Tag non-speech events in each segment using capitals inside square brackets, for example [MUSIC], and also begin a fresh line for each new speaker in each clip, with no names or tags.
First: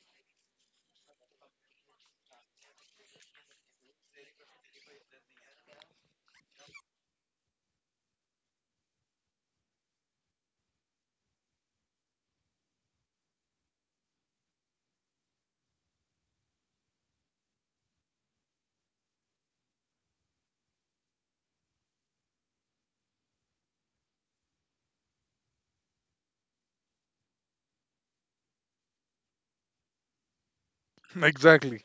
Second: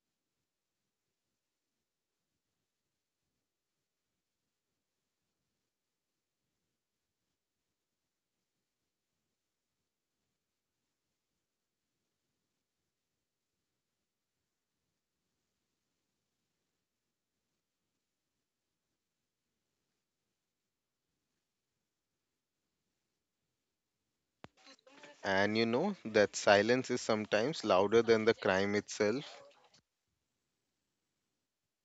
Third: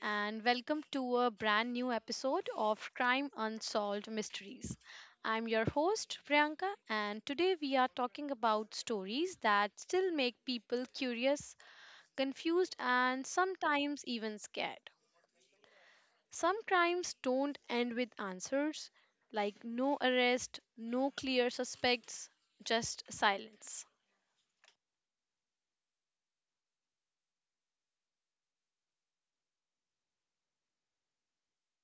and welcome to a brand new episode of Crime Unsolved Mysteries. I'm your host, Priyanka, and today we are talking about stories that still make people curious, confused, and sometimes even scared. Some crimes don't end with answers, like no arrest, no clear suspects, just silence.
And you know that silence is sometimes louder than the crime itself.
Exactly.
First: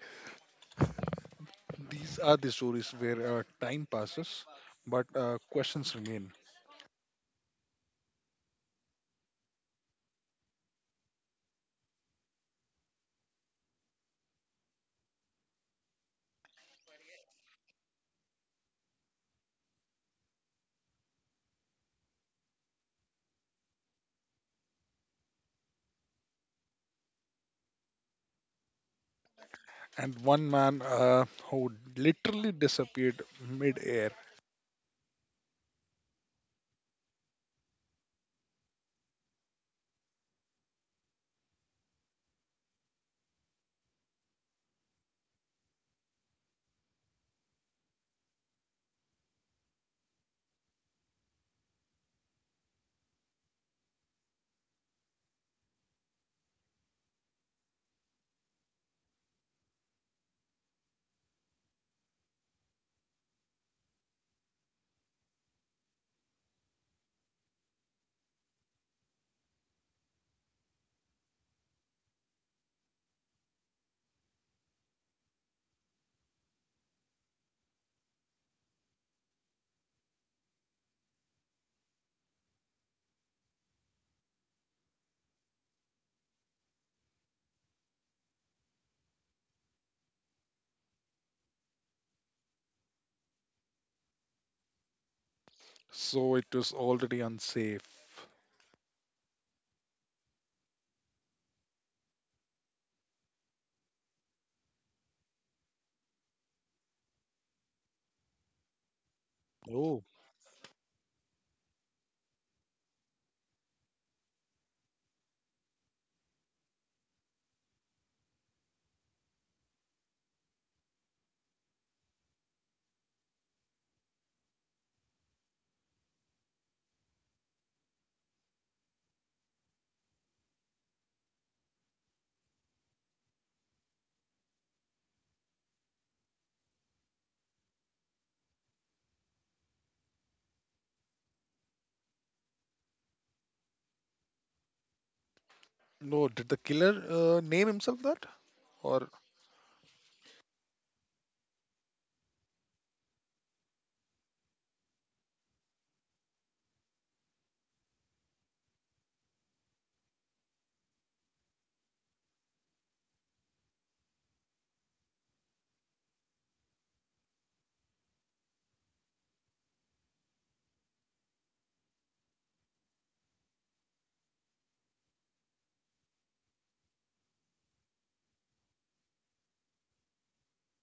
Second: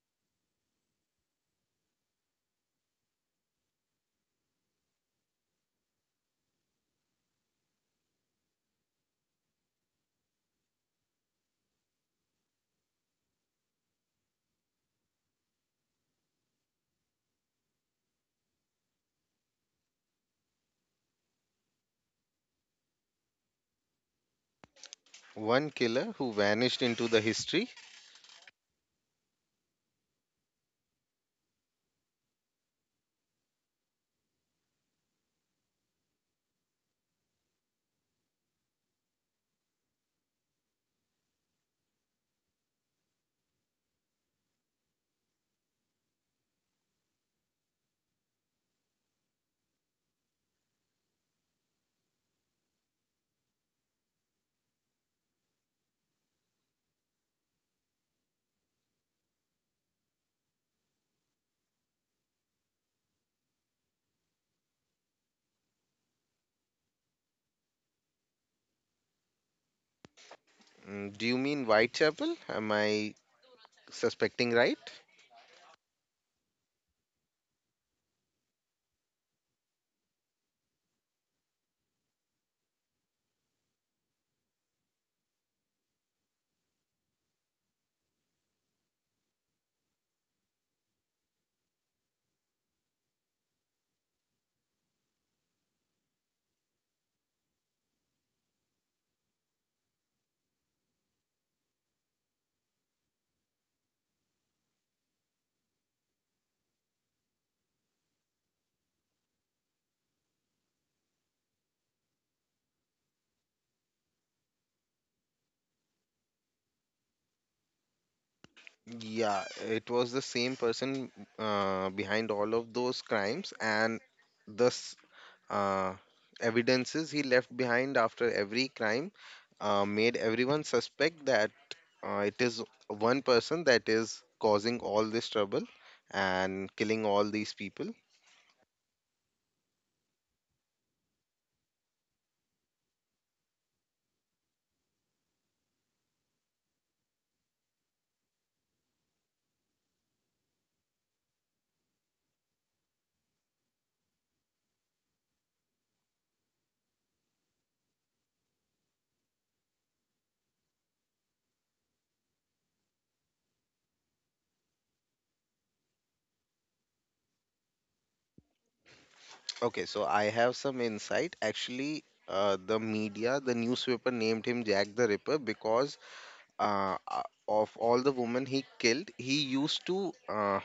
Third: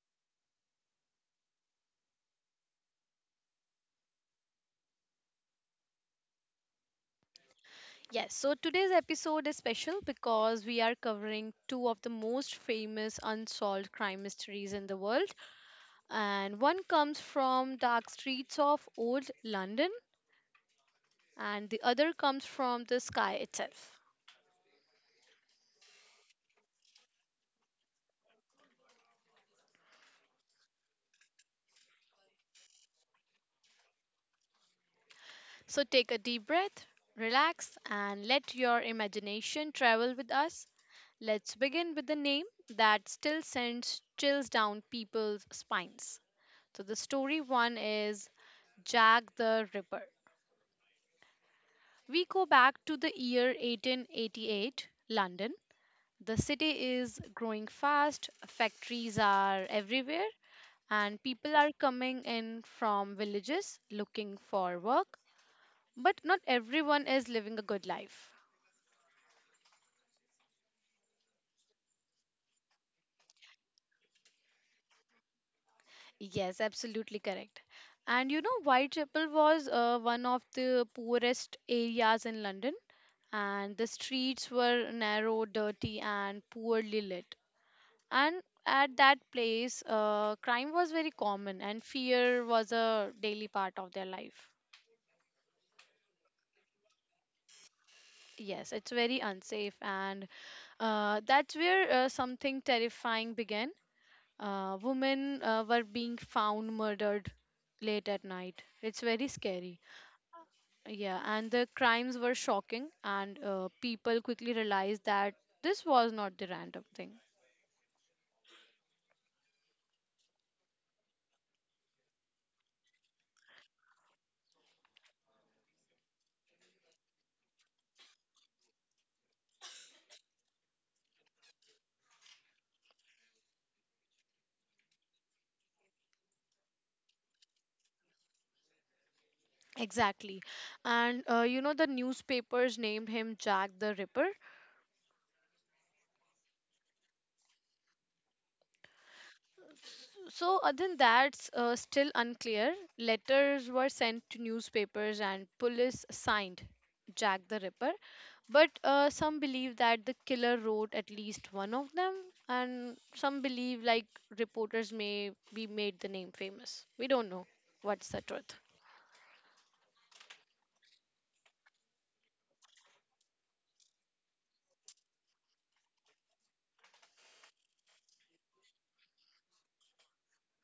These are the stories where time passes, but questions remain.
Yes, so today's episode is special because we are covering two of the most famous unsolved crime mysteries in the world. And one comes from dark streets of old London, and the other comes from the sky itself.
One killer who vanished into the history.
And one man who literally disappeared mid air.
So take a deep breath, relax, and let your imagination travel with us. Let's begin with the name that still sends chills down people's spines. So the story one is Jack the Ripper. We go back to the year 1888, London. The city is growing fast, factories are everywhere, and people are coming in from villages looking for work. But not everyone is living a good life.
Mm, do you mean Whitechapel? Am I suspecting right?
Yes, absolutely correct. And you know, Whitechapel was one of the poorest areas in London, and the streets were narrow, dirty, and poorly lit. And at that place, crime was very common and fear was a daily part of their life.
So it was already unsafe.
Yes, it's very unsafe, and that's where something terrifying began. Women were being found murdered late at night. It's very
Oh.
scary. Yeah, and the crimes were shocking, and people quickly realized that this was not the random thing.
Yeah, it was the same person behind all of those crimes, and thus uh, evidences he left behind after every crime made everyone suspect that it is one person that is causing all this trouble and killing all these people.
Exactly. And you know, the newspapers named him Jack the Ripper.
No, did the killer name himself that? Or.
So, other than that's still unclear. Letters were sent to newspapers and police signed Jack the Ripper, but some believe that the killer wrote at least one of them, and some believe like reporters may be made the name famous. We don't know what's the truth.
Okay, so I have some insight. Actually, the media, the newspaper named him Jack the Ripper because uh, uh, of all the women he killed, he used to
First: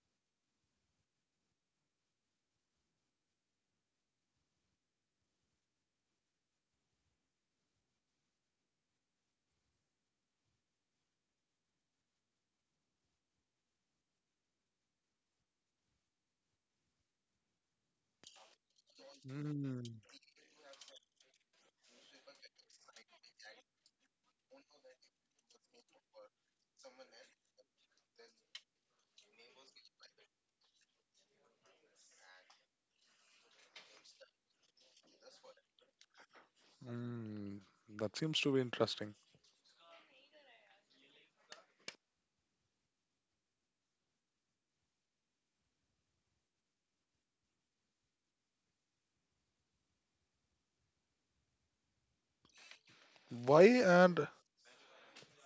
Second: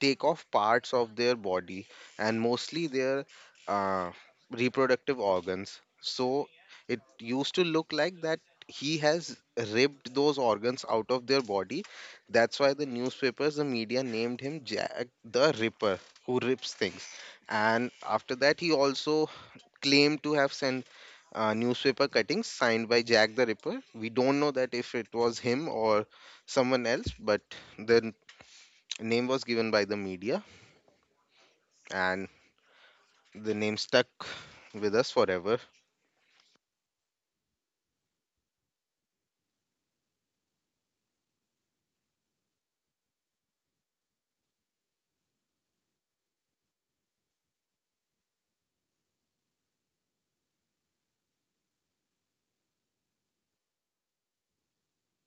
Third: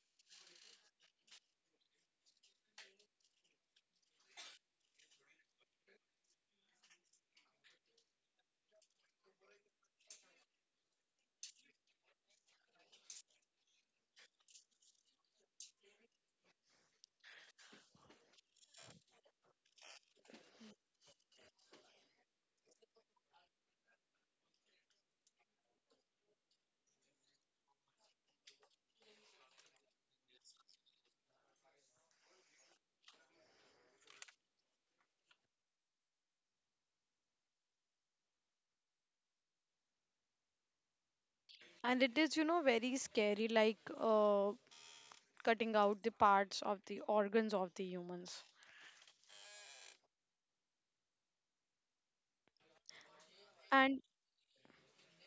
take off parts of their body, and mostly their uh, reproductive organs. So it used to look like that he has ripped those organs out of their body. That's why the newspapers, the media named him Jack the Ripper, who rips things. And after that, he also
Hmm.
claimed to have sent newspaper cuttings signed by Jack the Ripper. We don't know that if it was him or someone else, but the name was given by the media, and the name stuck with us forever.
Hmm, that seems to be interesting.
And it is, you know, very scary, like cutting out the parts of the organs of the humans.
Why
And
and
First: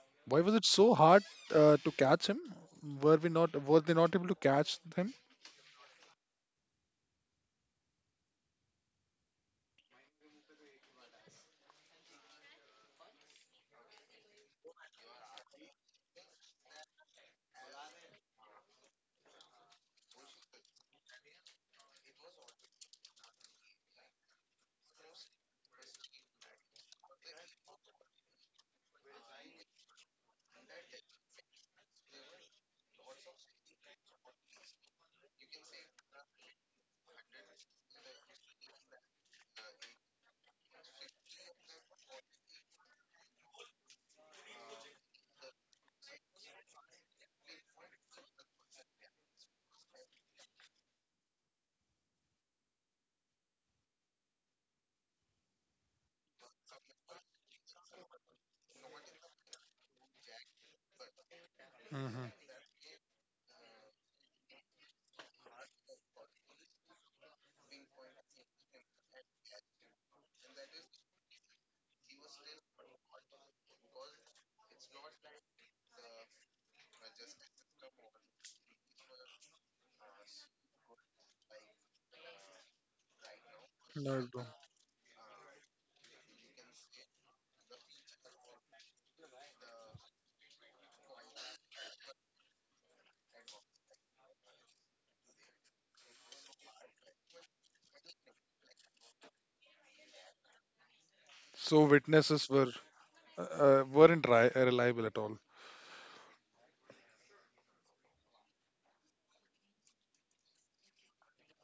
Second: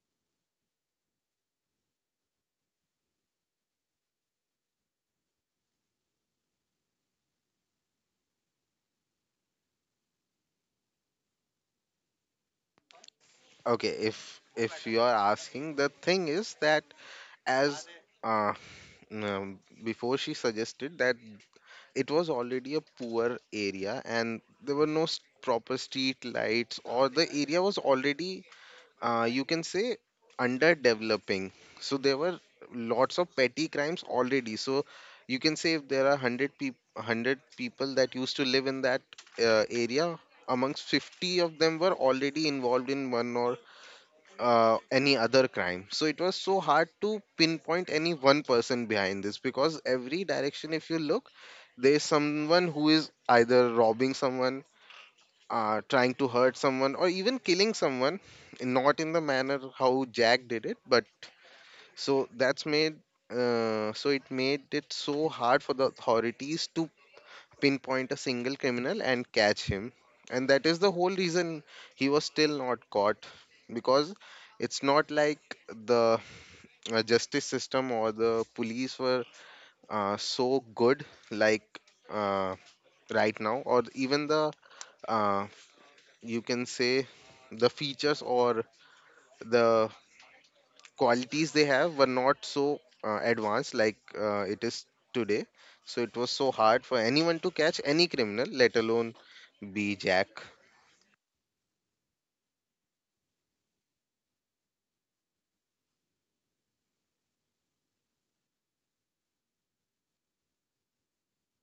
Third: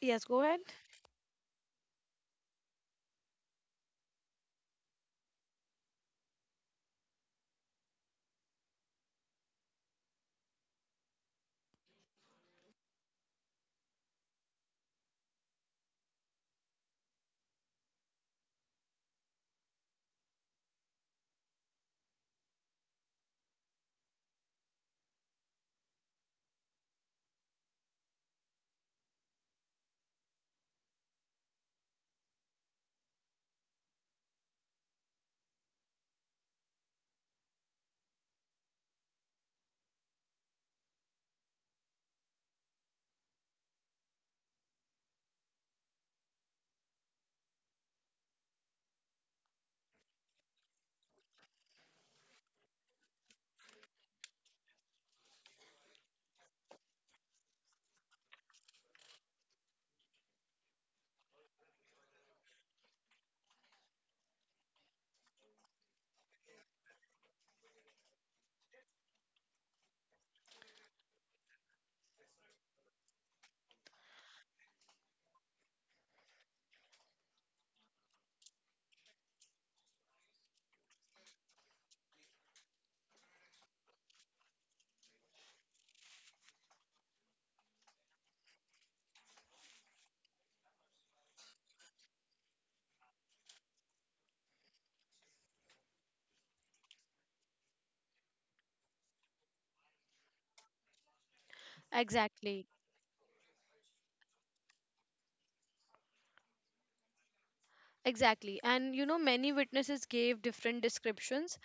yes,
why
go
was
ahead.
it so hard to catch him? Were they not able to catch him?
Okay, if you are asking, the thing is that as uh, um, before she suggested that it was already a poor area, and there were no proper street lights, or the area was already, you can say, underdeveloping. So there were lots of petty crimes already, so you can say if there are 100 people, 100 people that used to live in that area, amongst 50 of them were already involved in one or any other crime. So it was so hard to pinpoint any one person behind this, because every direction if you look, there's someone who is either robbing someone, trying to hurt someone, or even killing someone, not in the manner how Jack did it, but
Hmm.
so that's made so it made it so hard for the authorities to pinpoint a single criminal and catch him, and that is the whole reason he was still not caught, because it's not like the justice system or the police were so good like, uh, right now, or
No,
even
I.
the, uh, you can say, the features or the qualities they have were not so advanced like it is today. So it was so hard for anyone to catch any criminal, let alone be Jack.
So witnesses
Exactly.
were weren't ri- reliable at all.
Exactly. And you know, many witnesses gave different descriptions,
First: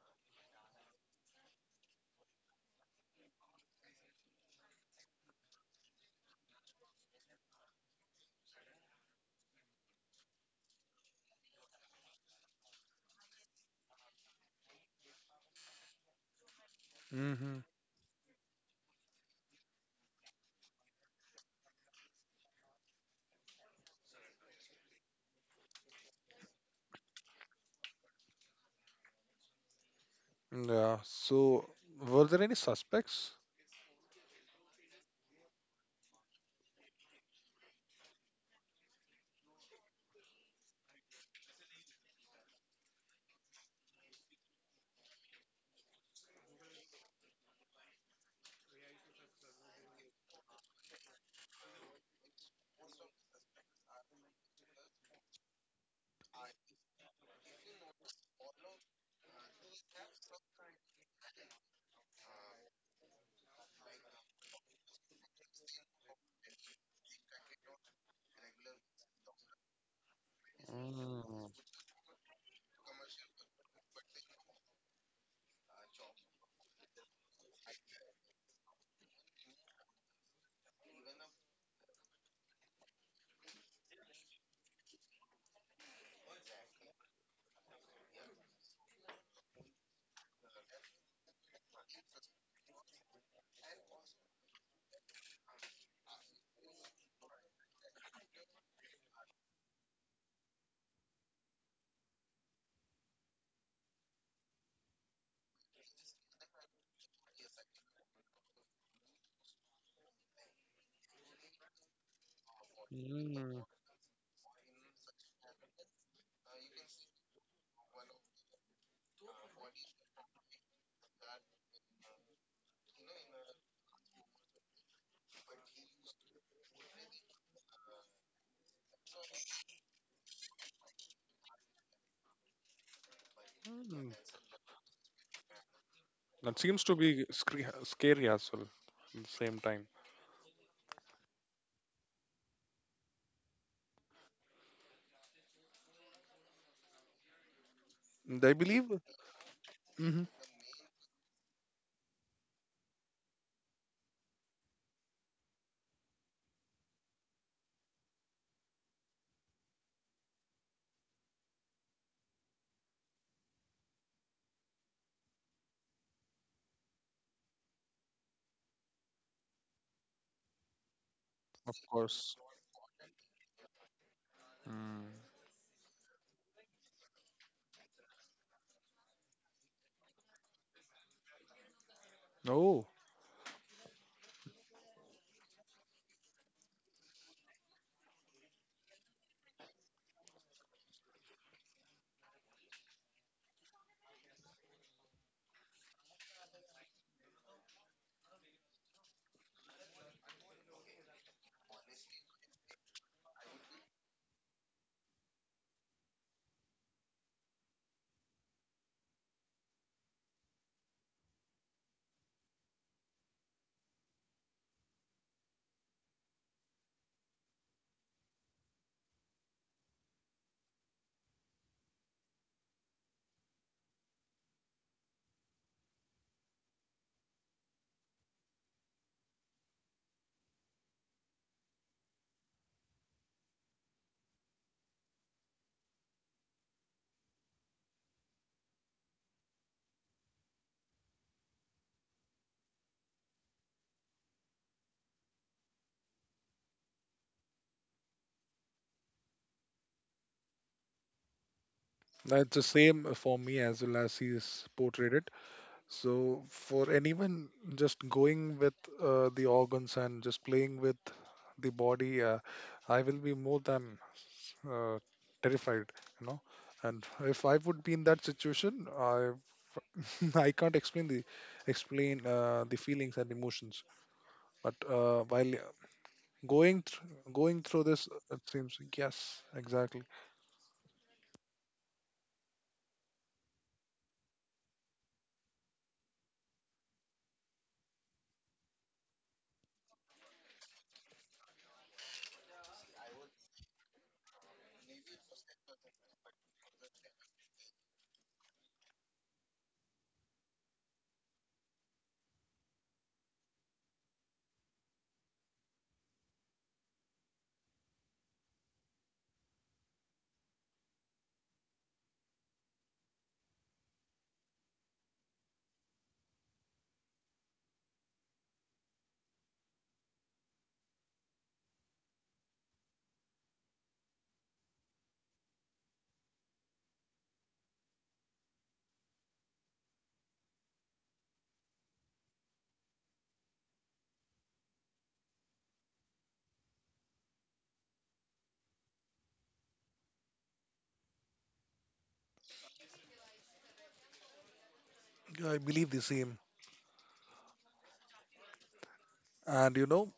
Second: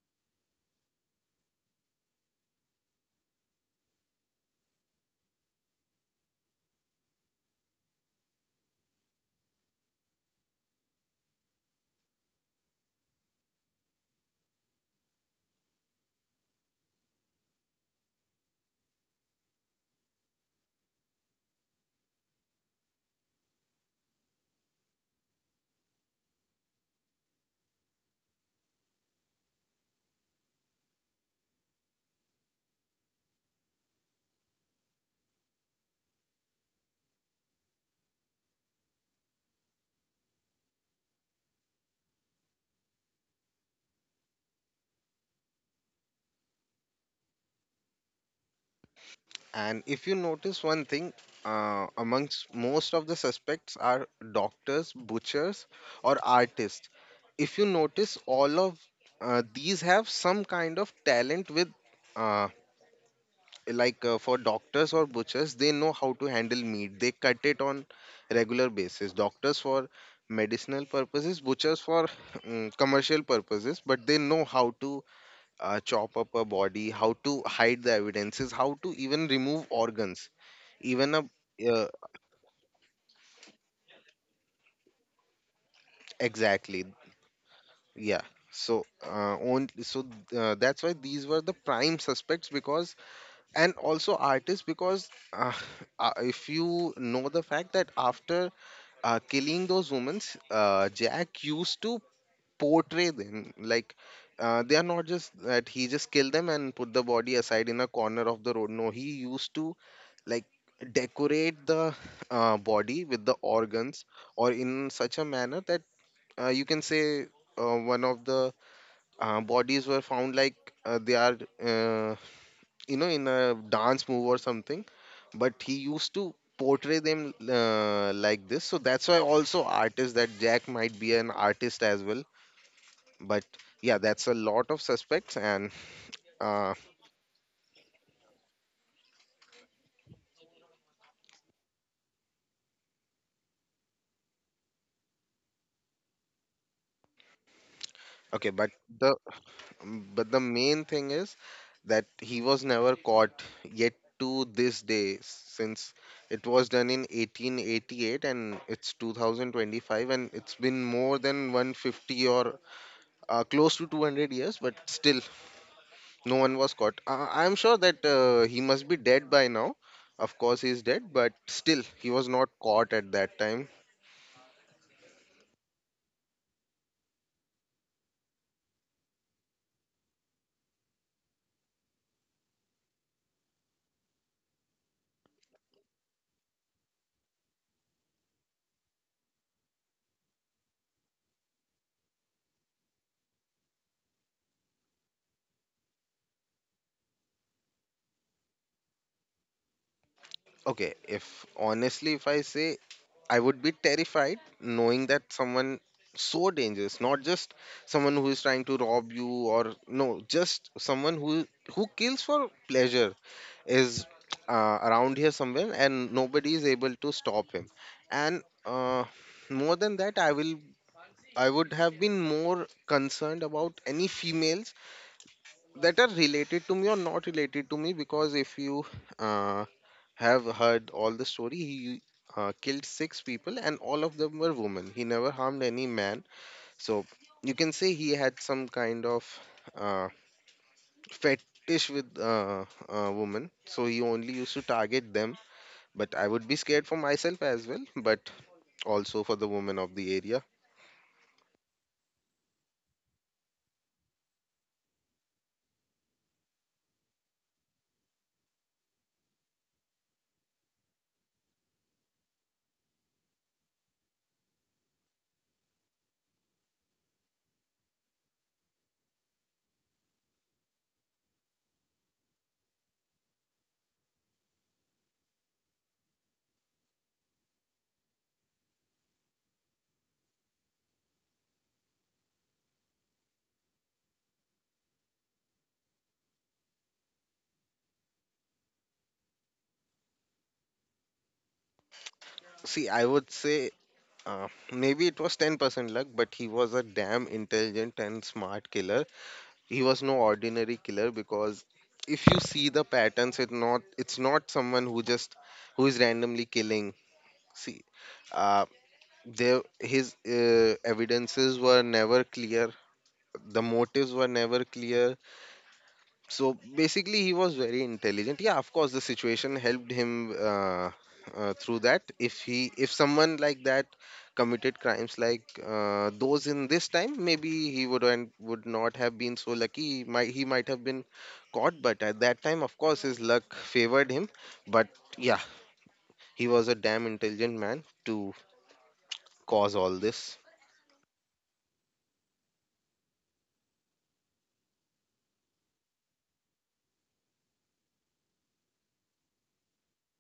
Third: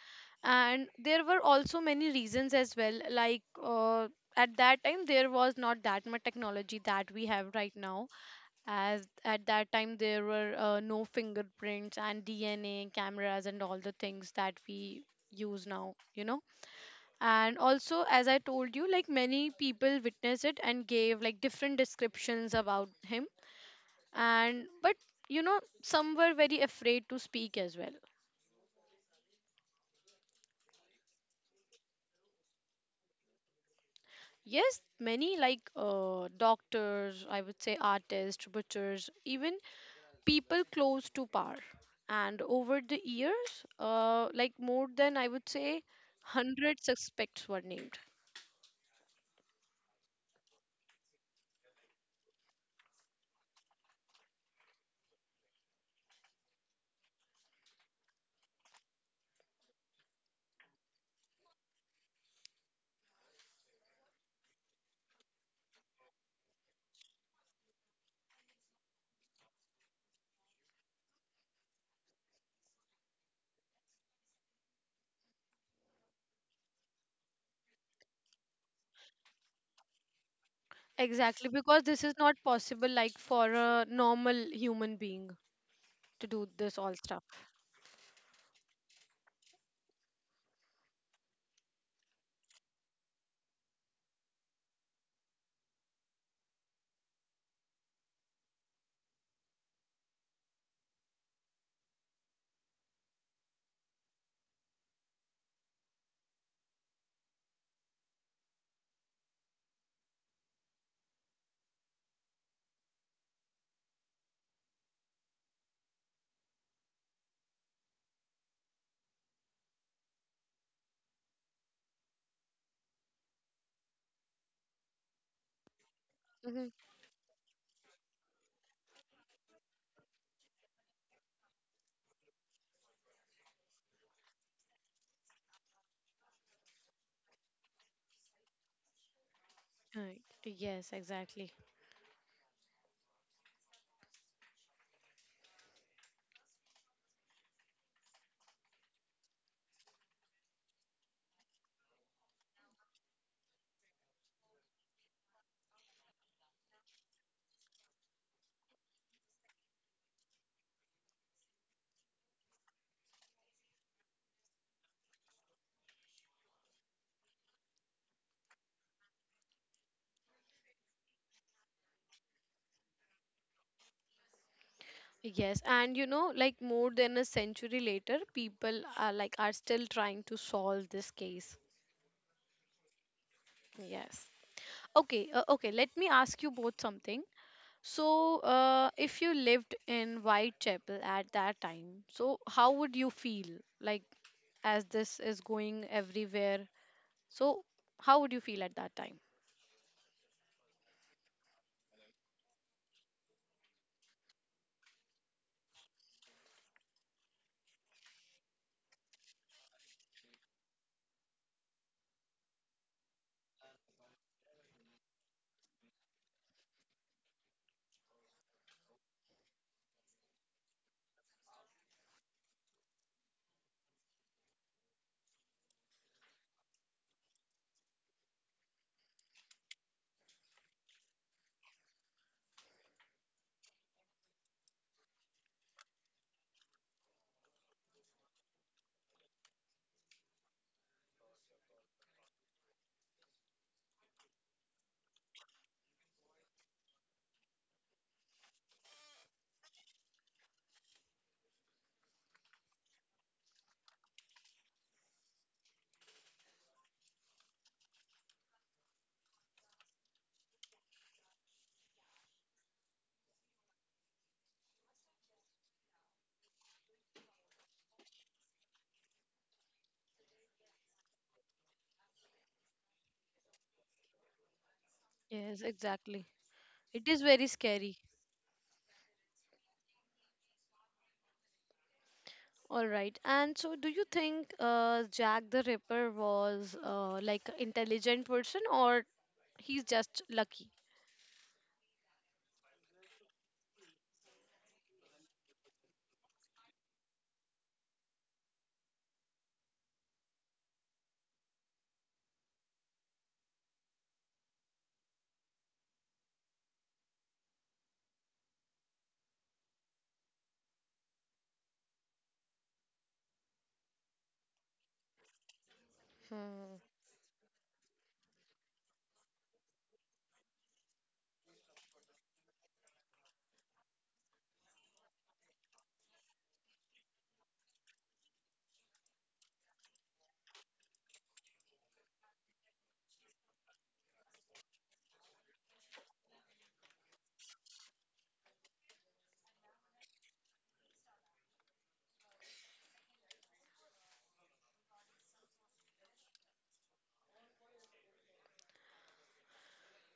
and there were also many reasons as well. Like, at that time, there was not that much technology that we have right now. As at that time, there were no fingerprints and DNA cameras and all the things that we use now, you know.
Mm-hmm.
And also, as I told you, like many people witnessed it and gave like different descriptions about him and but you know some were very afraid to speak as well.
Yeah. So, were there any suspects?
Yes, many, like doctors, I would say, artists, butchers, even people close to power. And over the years, like more than I would say 100 suspects were named.
And if you notice one thing, amongst most of the suspects are doctors, butchers, or artists. If you notice, all of these have some kind of talent with, uh, for doctors or butchers, they know how to handle meat, they cut it on regular basis. Doctors for medicinal purposes,
Mm.
butchers for [LAUGHS] commercial purposes, but they know how to chop up a body, how to hide the evidences, how to even remove organs, even a,
Exactly, because
uh,
this is not possible like for a normal human being to do this
exactly.
all stuff.
Yeah, so on so that's why these were the prime suspects, because, and also artists, because [LAUGHS] if you know the fact that after killing those women, Jack used to portray them like they are, not just that he just killed them and put the body aside in a corner of the road. No, he used to like decorate the body with the
Mm.
organs, or in such a manner that, you can say, one of the bodies were found like they are, uh, you know, in a dance move or something, but he used to
Mhm.
portray them like this. So that's why also artists, that Jack might be an artist as well. But yeah,
Hmm.
that's a lot of suspects, and
That
uh,
seems to be scary as well at the same time.
Right, yes, exactly.
And
okay,
I believe,
the
hmm,
but the main thing is that he was never caught yet, to this day, since it was done in 1888, and it's 2025, and it's been more than 150 or close to 200 years, but still no one was caught. I'm sure that he must be dead by now. Of course, he's dead, but
of
still, he was
course.
not caught at that time.
Mm.
Yes, and you know, like more than a century later, people are like are still trying to solve this case.
Oh,
Yes. Okay, okay, let me ask you both something. So, if you lived in Whitechapel at that time, so how would you feel like as this is going everywhere? So, how would you feel at that time?
Okay, if honestly, if I say, I would be terrified knowing that someone so dangerous, not just someone who is trying to rob you, or no, just someone who kills for pleasure is around here somewhere, and nobody is able to stop him. And more than that, I will I would have been more concerned about any females that are related to me or not related to me, because if you uh, have heard all the story, he killed six people, and all of them were women. He never harmed any man. So you can say he had some kind of uh, fetish with women. So he only used to target them. But I would be scared for myself as well, but also for the women of the area.
that's the same for me as well as he's portrayed it. So, for anyone just going with the organs and just playing with the body, I will be more than uh, terrified, you know. And if I would be in that situation, I [LAUGHS] I can't explain the feelings and emotions. But while
Yes, exactly.
going thr
It is very
going through this,
scary.
it seems like, yes, exactly.
All right. And so, do you think Jack the Ripper was like an intelligent person, or he's just lucky?
See, I would say, Uh, maybe it was 10% luck, but he was a damn intelligent and smart killer. He was no ordinary killer, because if you see the patterns, it's not someone who just who is randomly killing. See, uh, there his evidences were never clear. The motives were never clear. So
Hmm.
basically, he was very intelligent. Yeah, of course the situation helped him through that. If he if someone like that committed crimes like those in this time, maybe he would and would not have been so lucky. He might have been caught, but at that time, of course, his luck favored him. But yeah, he was a damn intelligent man to cause all this.
I believe the same, and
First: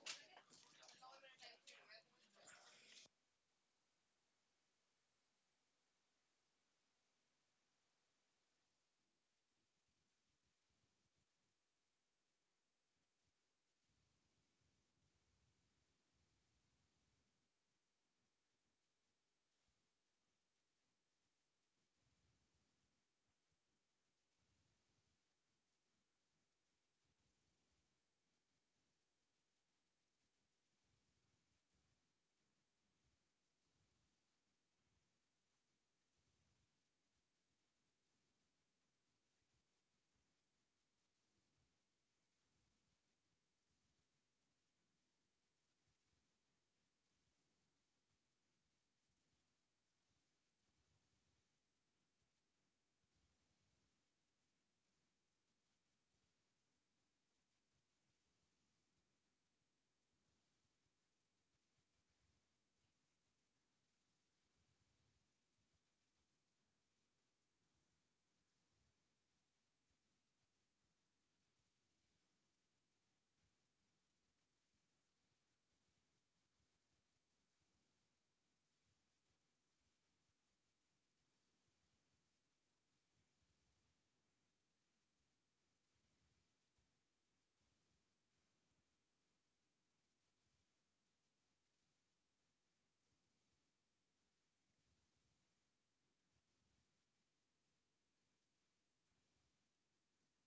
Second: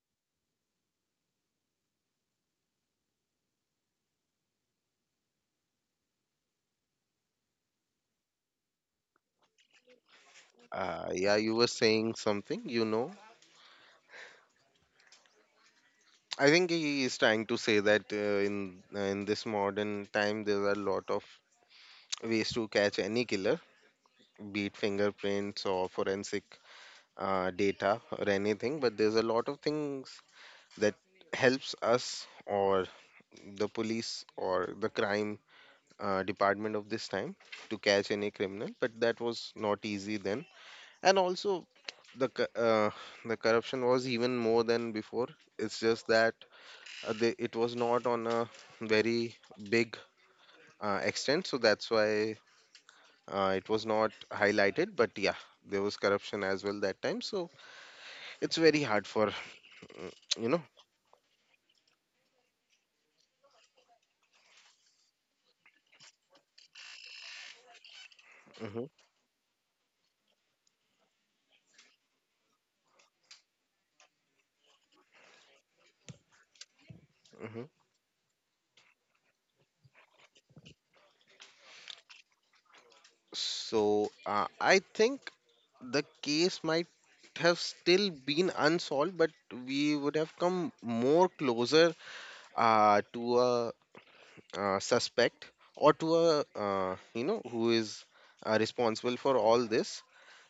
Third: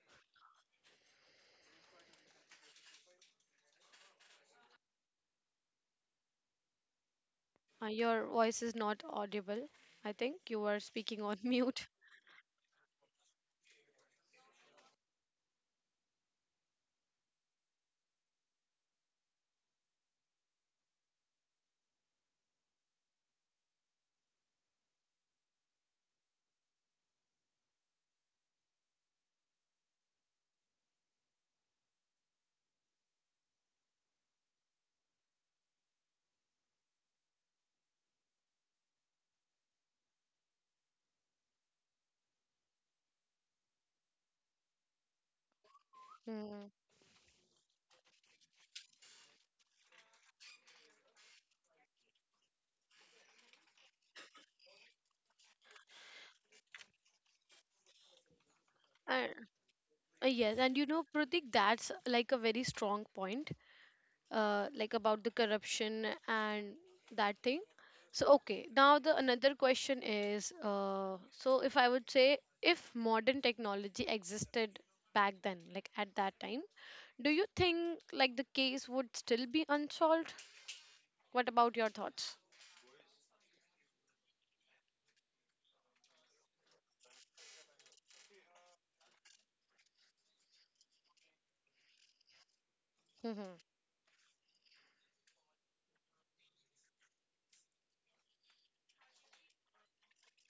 Your voice is not audible. I think you are speaking
Yeah,
on [LAUGHS]
you were
mute.
saying something, you know. I think he is trying to say that in this modern time, there are a lot of ways to catch any killer, be it fingerprints or forensic data or anything. But there's a lot of things that helps us, or the police, or the crime department of this time, to catch any criminal. But that was not easy then, and also the co- uh, the corruption was even more than before. It's just that
Hmm.
it was not on a very big extent, so that's why it was not highlighted, but yeah, there was corruption as well that time. So it's very hard
Uh,
for, mm, you
yes,
know.
and you know, Pratik, that's like a very strong point. Like about the corruption and that thing. So okay,
Hmm.
now the another question is, so if I would say, if modern technology existed back then, like at that time, do you
Hmm.
think like the case would still be unsolved? What about your thoughts?
So I think the case might have still been unsolved, but we would have come more closer to a,
Mm-hmm.
suspect, or to a, you know, who is responsible for all this.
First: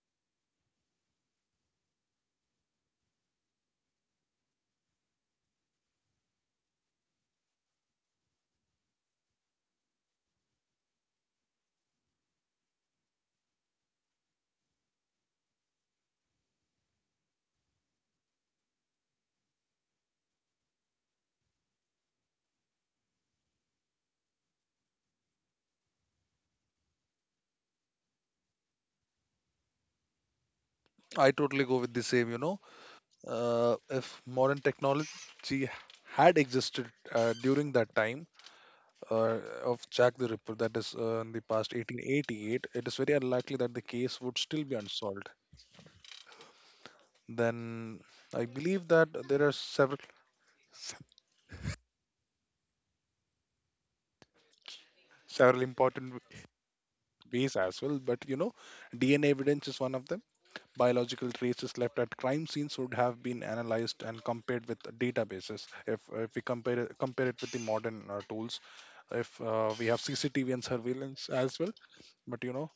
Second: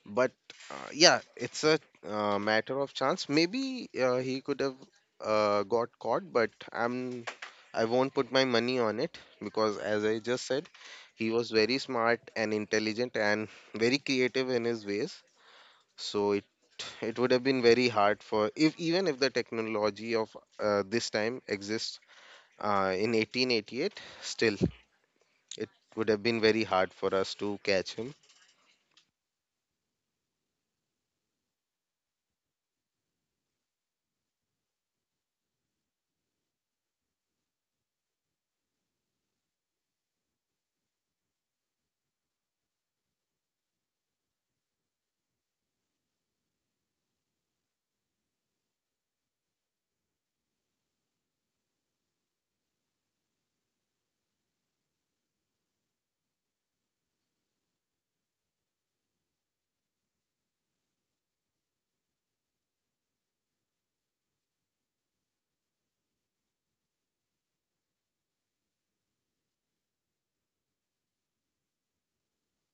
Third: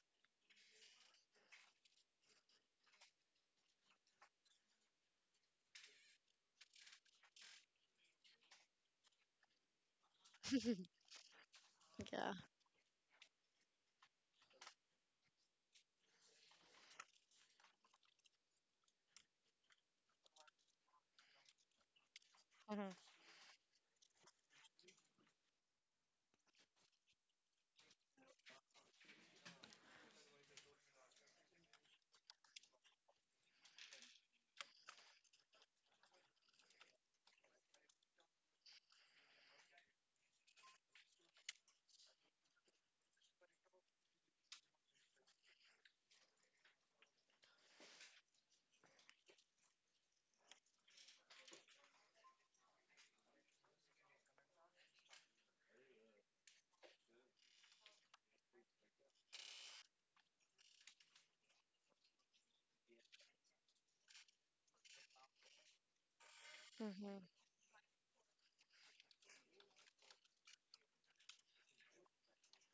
But yeah, it's a matter of chance. Maybe he could have got caught, but I won't put my money on it, because, as I just said, he was very smart
Yeah.
and intelligent and very creative in his ways. So it would have been very hard for, if even if the technology of this time exists
Mm-hmm.
in 1888, still it would have been very hard for us to catch him.
I totally go with the same, you know. If modern technology had existed during that time uh, of Jack the Ripper, that is in the past 1888, it is very unlikely that the case would still be unsolved. Then I believe that there are several [LAUGHS] several important ways as well, but you know, DNA evidence is one of them. Biological traces left at crime scenes would have been analyzed and compared with databases. If we compare it,
Mm-hmm.
compare it with the modern tools, if we have CCTV and surveillance as well. But you know,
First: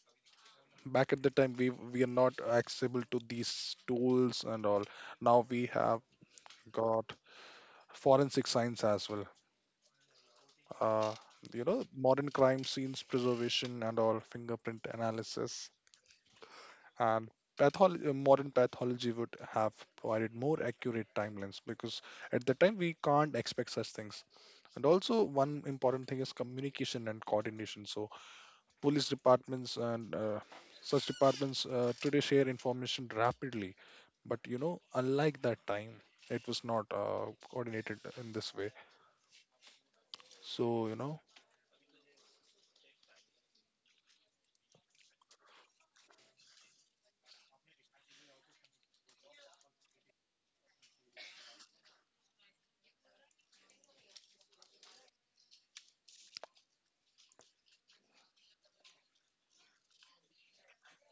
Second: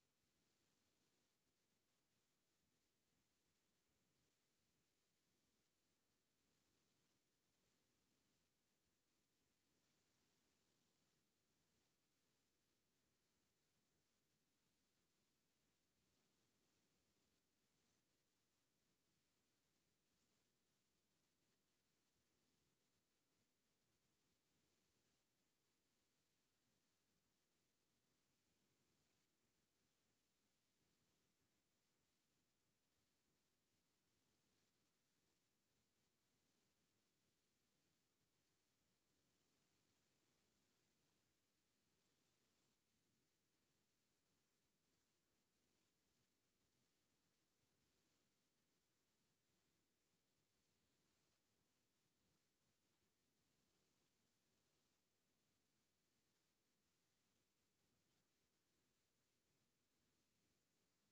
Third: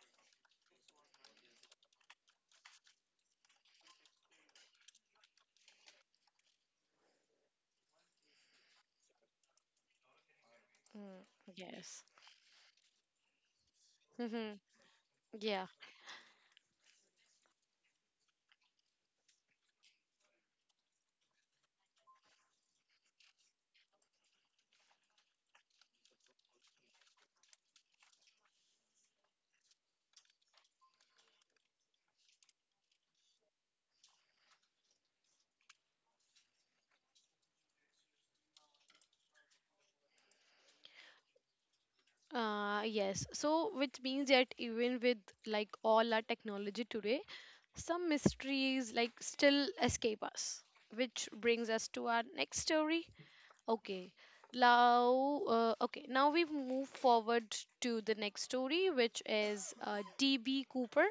back at the time, we are not accessible to these tools and all. Now we have got forensic science as well, uh,
Mm,
you know,
yes.
modern crime scenes preservation and all,
Hmm.
fingerprint
Yeah.
analysis, and pathology. Modern pathology would have provided more accurate timelines, because at the time we can't expect such things. And also, one important thing is communication and coordination. So police departments and such departments today share information rapidly, but you know, unlike that time, it was not coordinated in this way. So you know.
Yes. So, which means that even with like all our technology today, some mysteries like still escape us, which brings us to our next story. Okay. Now, okay. Now we move forward to the next story, which is DB Cooper.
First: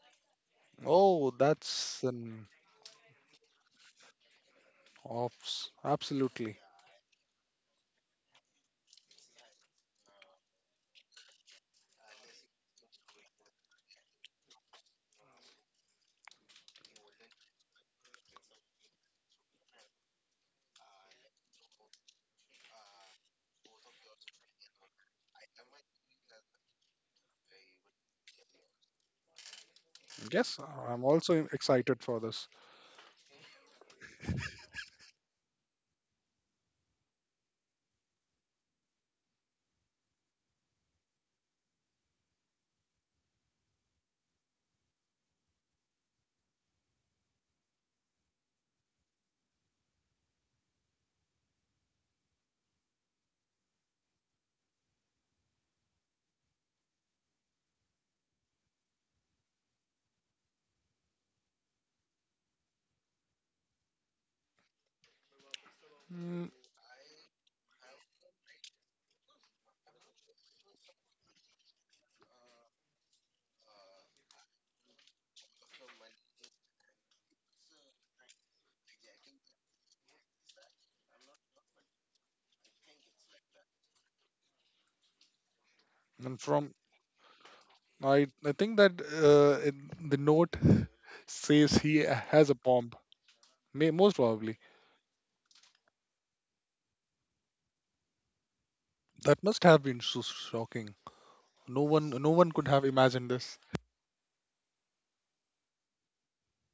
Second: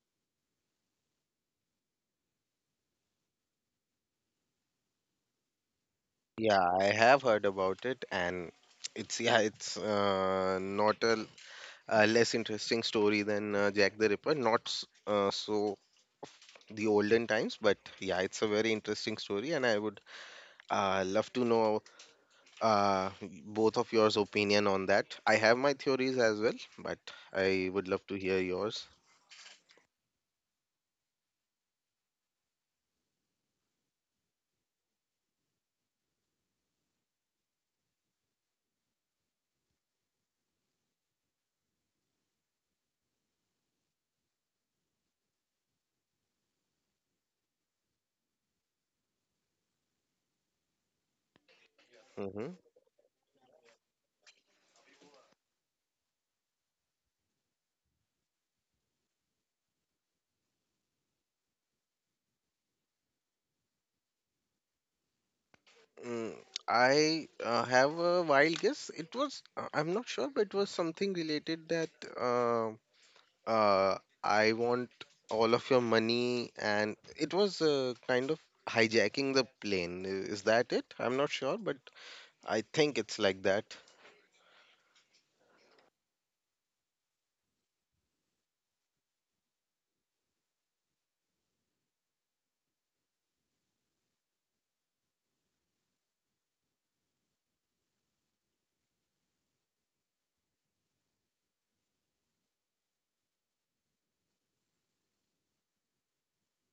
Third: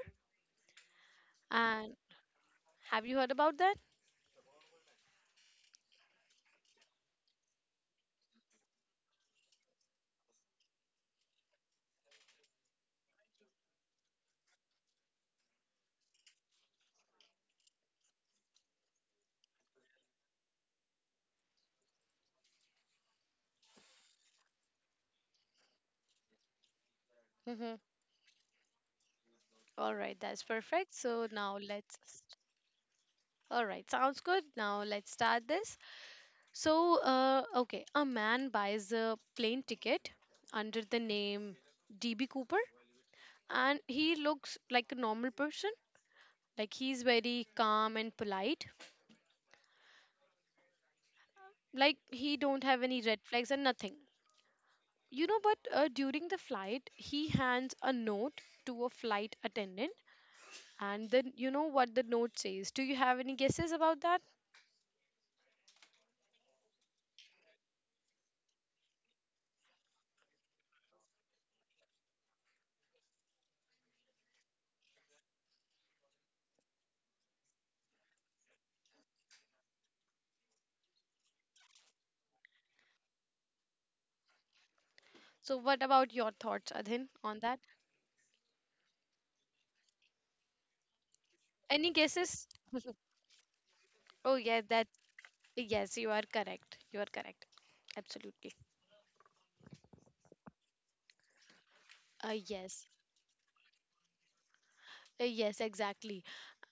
Oh,
And
that's an
have you heard about that?
ops absolutely.
Yeah, I have heard about it, and it's, yeah, it's not a, a less interesting story than Jack the Ripper. Not s- So the olden times, but yeah, it's a very interesting story, and I would love to know uh, both of yours opinion on that. I have my theories as well, but I
Mm-hmm.
would love to hear yours.
All right, that's
Yes,
perfect.
I'm
So
also
now let's.
excited for this.
All right, sounds good. Now let's start this. So, okay, a man buys a plane ticket under the name DB Cooper, and he looks like a normal person. Like he's very calm and polite. Like he
Hmm.
don't have any red flags and nothing. You know, but during the flight, he hands a note to a flight attendant, and then you know what the note says. Do you have any guesses about that?
Mm,
Mm.
I have a wild guess. It was, I'm not sure, but it was something related that. um uh, I want all of your money, and it was kind of hijacking the plane. Is that it? I'm not sure, but I think it's like that.
So, what about your
And from
thoughts, Adhin, on that?
i I think that in the note [LAUGHS] says he
Any guesses?
has a bomb, may most
Oh,
probably.
yeah, that. Yes, you are correct. You are correct. Absolutely.
That must have been so shocking. no one no one could have
Yes.
imagined this.
Yes, exactly.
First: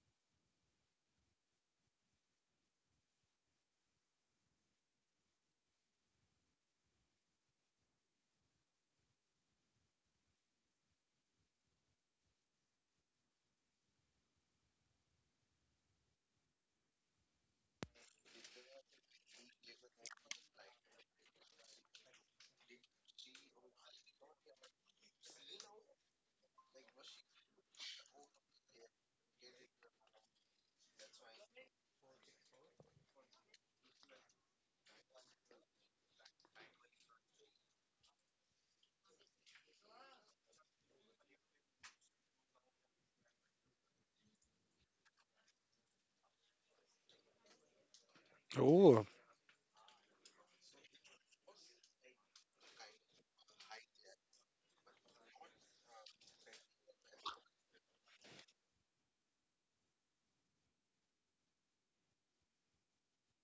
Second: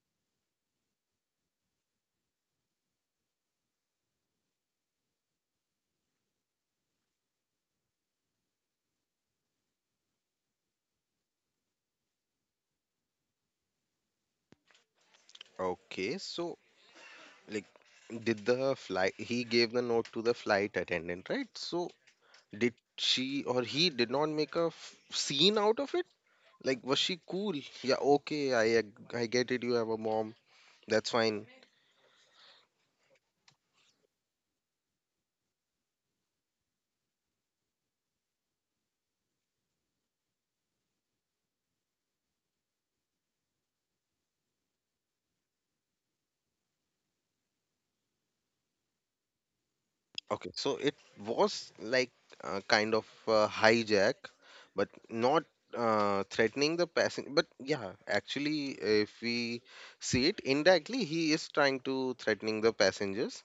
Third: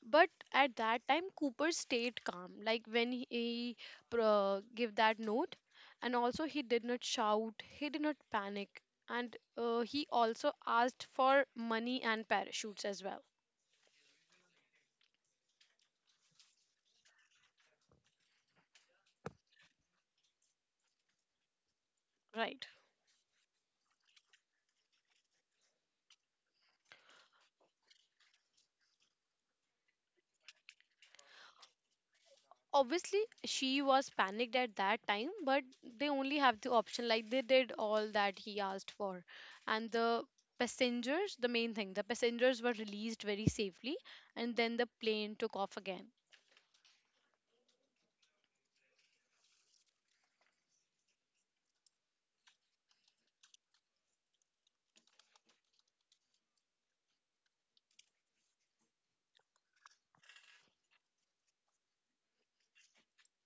But at that time, Cooper stayed calm. Like when he gave that note, and also he did not shout, he did not panic, and he also asked for money and parachutes as well.
Okay, so like, did the flight? He gave the note to the flight attendant, right? So
Right.
did she, or he did not make a scene out of it? Like, was she cool? Yeah, okay, I get it. You have a mom. That's fine.
Obviously she was panicked at that time, but they only have the option, like they did all that he asked for, and the passengers, the main thing, the passengers were released very safely, and then the plane took off again.
Oh.
Okay, so it was like a kind of a hijack, but not threatening the passenger. But yeah, actually, if we see it indirectly, he is trying to threatening the passengers.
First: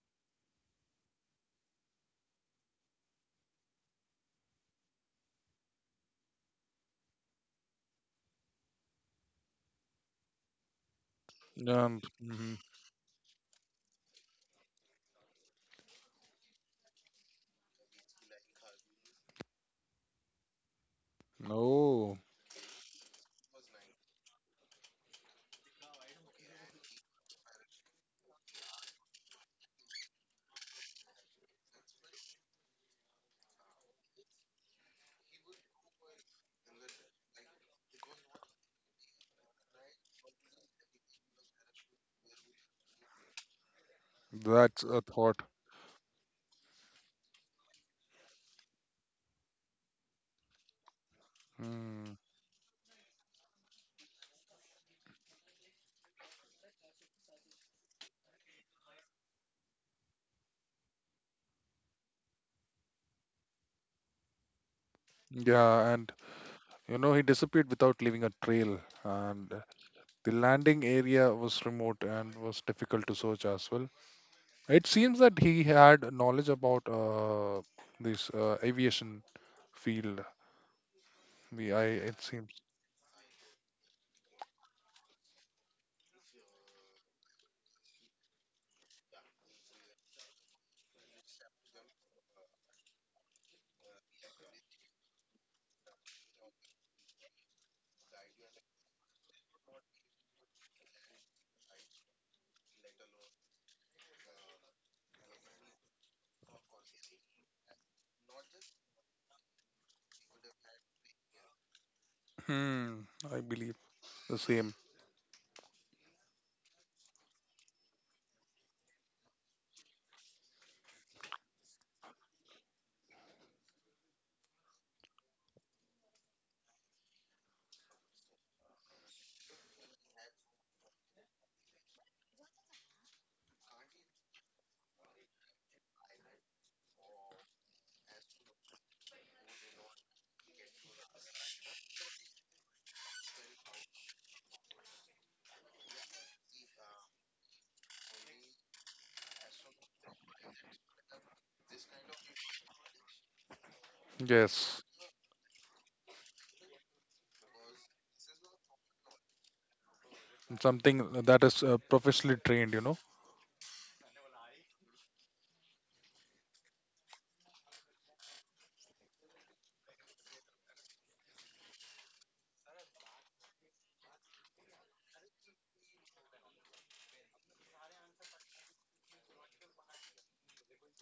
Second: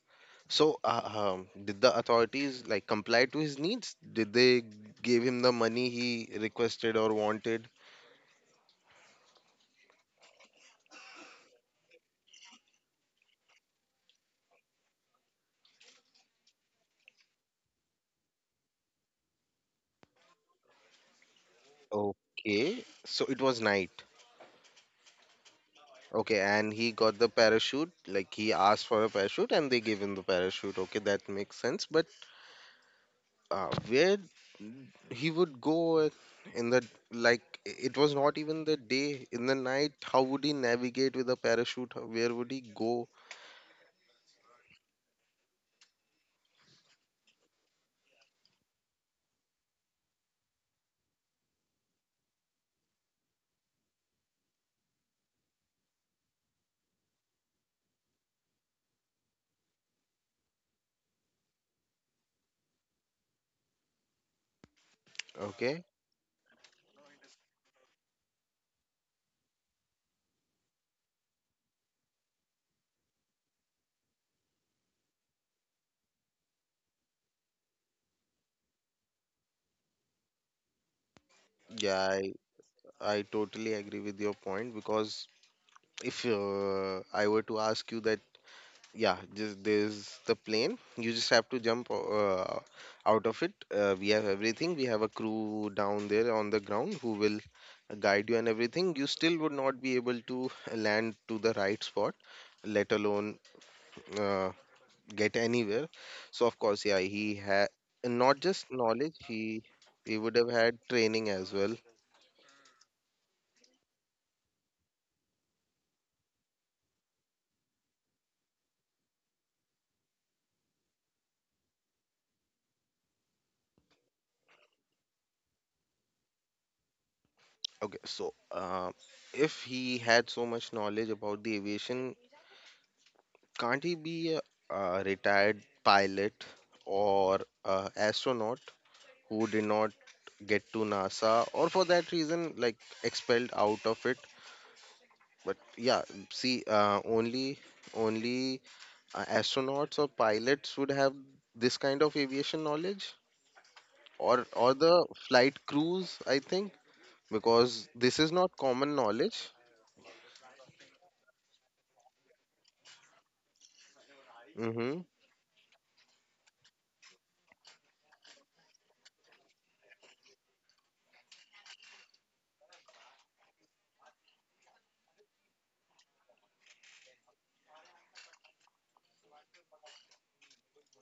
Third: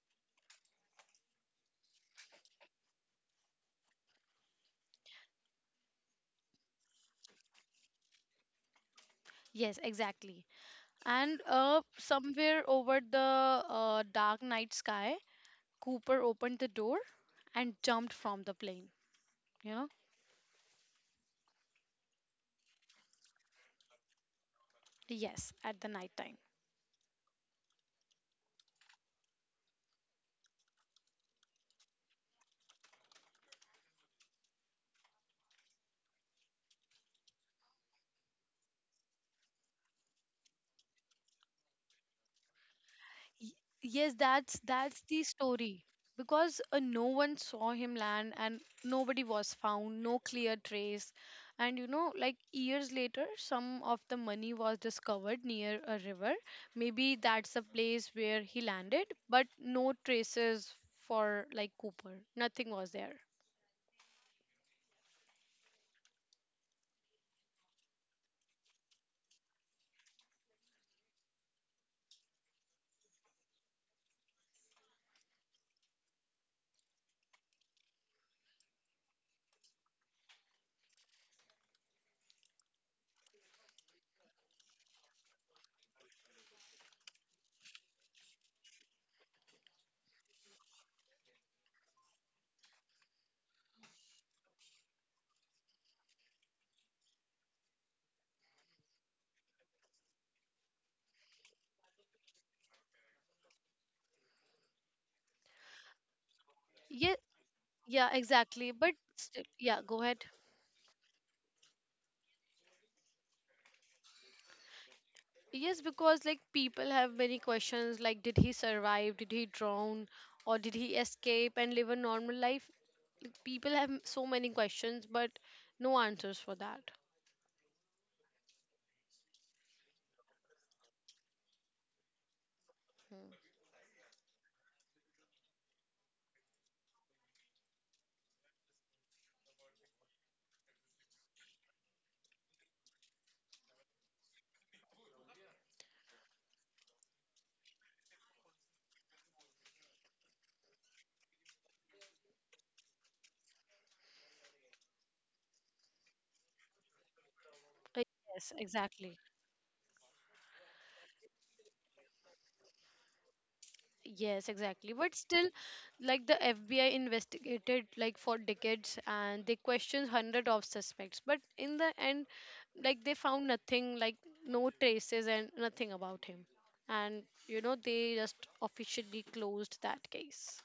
So, did the authorities like comply to his needs? Did they give him the money he requested or wanted?
Yes, exactly. And
Mhm.
somewhere over the dark night sky, Cooper opened the door and jumped from the plane, you know.
Oh,
Okay, so it was night.
Yes, at the night time.
Okay, and he got the parachute. Like he asked for a parachute, and they gave him the parachute. Okay, that makes sense. But where he would go in the... like it was not even the day in the night. How would he navigate with a parachute? Where would he go?
Y- yes,
that's
that's
a
the
thought.
story, because no one saw him land and nobody was found, no clear trace. And you know,
Hmm.
like years later, some of the money was discovered near a river. Maybe that's the place where he landed, but no traces for like Cooper, nothing was there.
Okay,
Yeah, and you know, he disappeared without leaving a trail, and the landing area was remote and was difficult to search as well. It seems that he had knowledge about this aviation field. The I,
yeah,
it seems.
I totally agree with your point. Because if I were to ask you that, yeah, just there's the plane, you just have to jump out of it. We have everything, we have a crew down there on the ground who will guide you and everything, you still would not be able to [LAUGHS] land to the right spot, let alone uh, get anywhere. So of course, yeah,
Yeah.
he had
Yeah,
not just
exactly, but
knowledge;
still, yeah, go
he
ahead.
would have had training as well.
Hmm, I believe the same.
Yes, because like people have many questions like did he survive, did he drown, or did he escape and live a normal life? Like, people have so many questions, but no answers for that.
Okay, so if he had so much knowledge about the aviation,
Hmm.
can't he be a retired pilot or a astronaut who did not get to NASA or for that reason, like expelled out of it? But yeah, see, only astronauts or pilots would have this kind of aviation knowledge, or
Yes,
the flight crews, I think, because
Uh,
this is not
yes,
common
exactly.
knowledge.
something that is professionally trained, you know.
Yes, exactly.
Mm-hmm.
But still, like the FBI investigated like for decades and they questioned hundred of suspects. But in the end, like they found nothing, like no traces and nothing about him. And you know, they just officially closed that case.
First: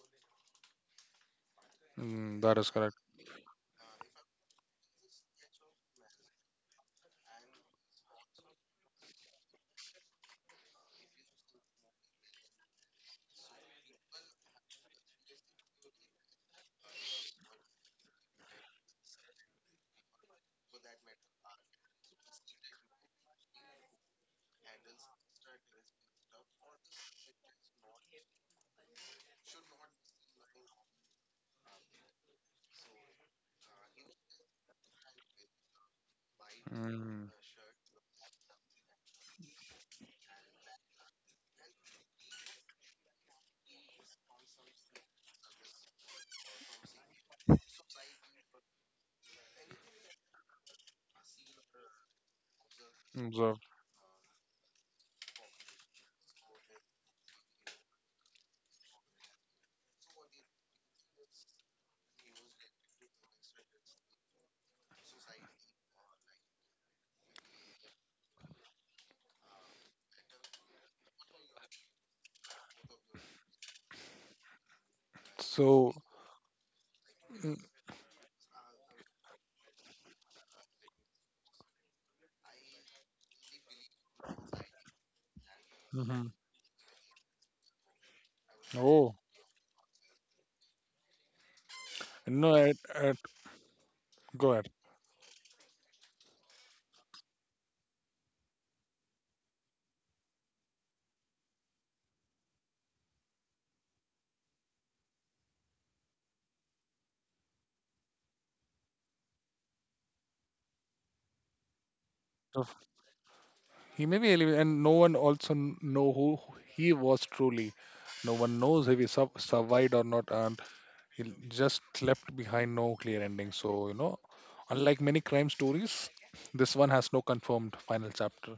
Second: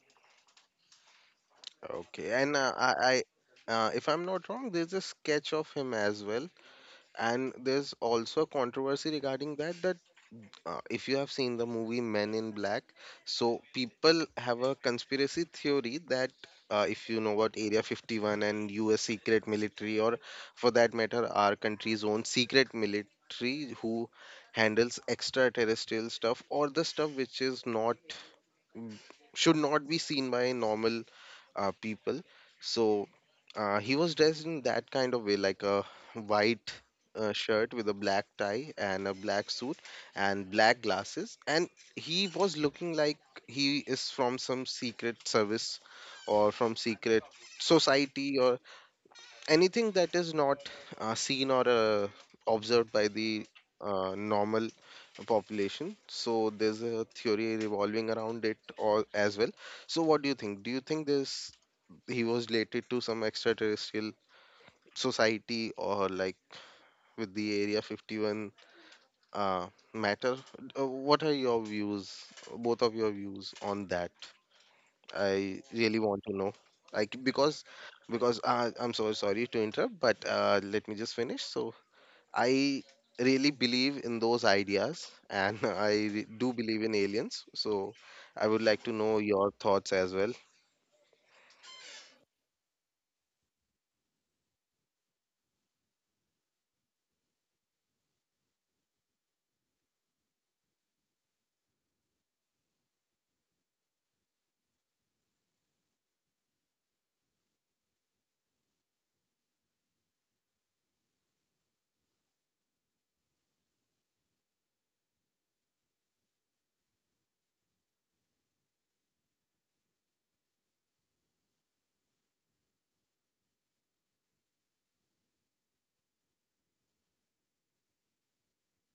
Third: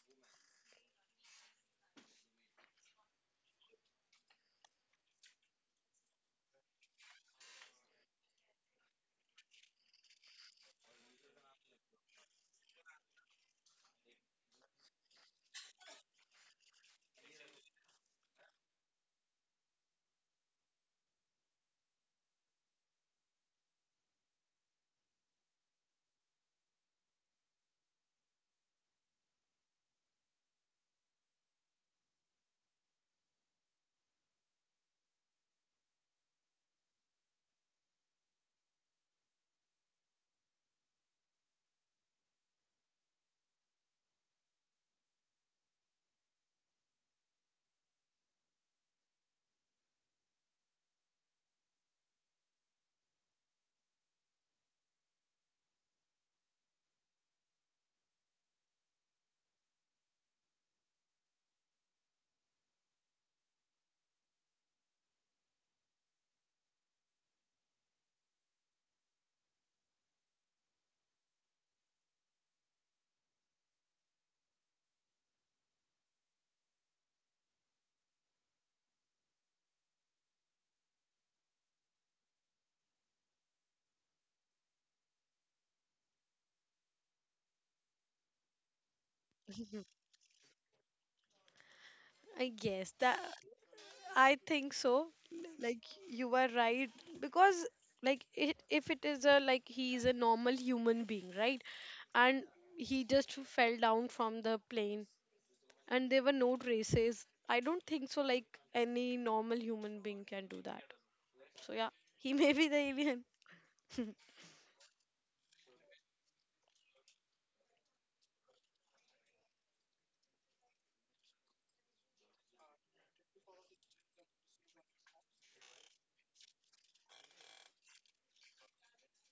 Okay,
Mm,
and
that is correct.
I if I'm not wrong, there's a sketch of him as well, and there's also a controversy regarding that. If you have seen the movie Men in Black, so people have a conspiracy theory that, if you know what, Area 51 and US secret military, or for that matter, our country's own secret military, who handles extraterrestrial stuff or the stuff which is not, mm, should not be seen by normal people. So he was dressed in that kind of way, like a white
Mm.
shirt with a black tie and a black suit and black glasses. And he was looking like he is from some secret service or from secret society or anything that is not seen or observed by the
So.
normal population. So there's a theory revolving around it all as well. So what do you think? Do you think this he was related to some extraterrestrial society or like with the Area 51 uh, matter? What are your views, both of your views on that? I really want to know, like,
So.
because I'm so sorry to interrupt, but let me just finish. So I really believe in those ideas, and [LAUGHS] do believe in aliens. So I would like to know
Oh,
your thoughts as well.
I
no. at,
guess that
at,
I
go
think
ahead.
so. Like you are right, because like it, if it is a like he is a normal human being, right? And he just fell down from the plane and there were no traces. I don't think so like any normal human being can do that. So yeah, he [LAUGHS] may be the
So
alien. [LAUGHS]
he may be elevated, and no one also know who he was truly. No one knows if he sub survived or not, and he just left behind no clear ending. So, you know, unlike many crime stories, this one has no confirmed final chapter,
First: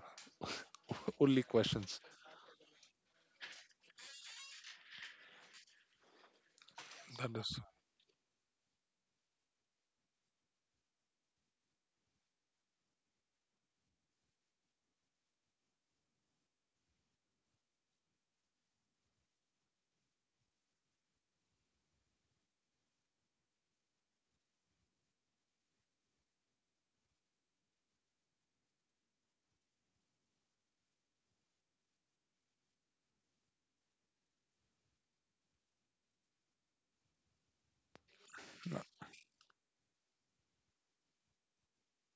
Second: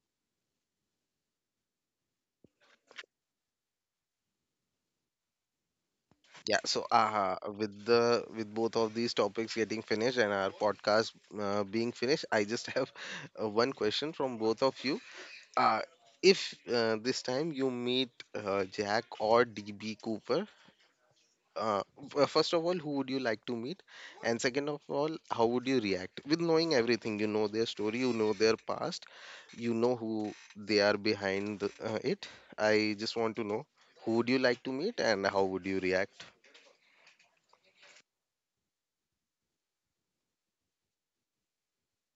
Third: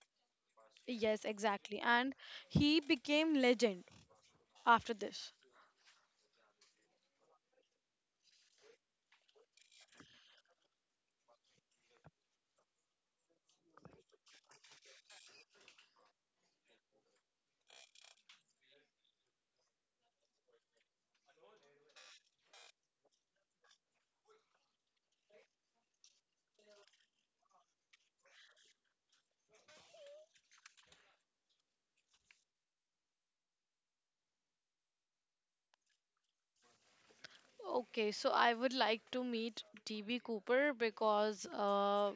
Yes,
only
exactly.
questions.
And he became legend after this.
Yeah, so
That is.
with the with both of these topics getting finished and our podcast being finished, I just have [LAUGHS] one question from both of you. Uh, if this time you meet Jack or DB Cooper, uh, first of all, who would you like to meet? And second of all, how would you react? With knowing everything, you know their story, you know their past, you know who they are behind it. I just want to know, who would you like to meet and how would you react?
Okay, so I would like to meet DB Cooper because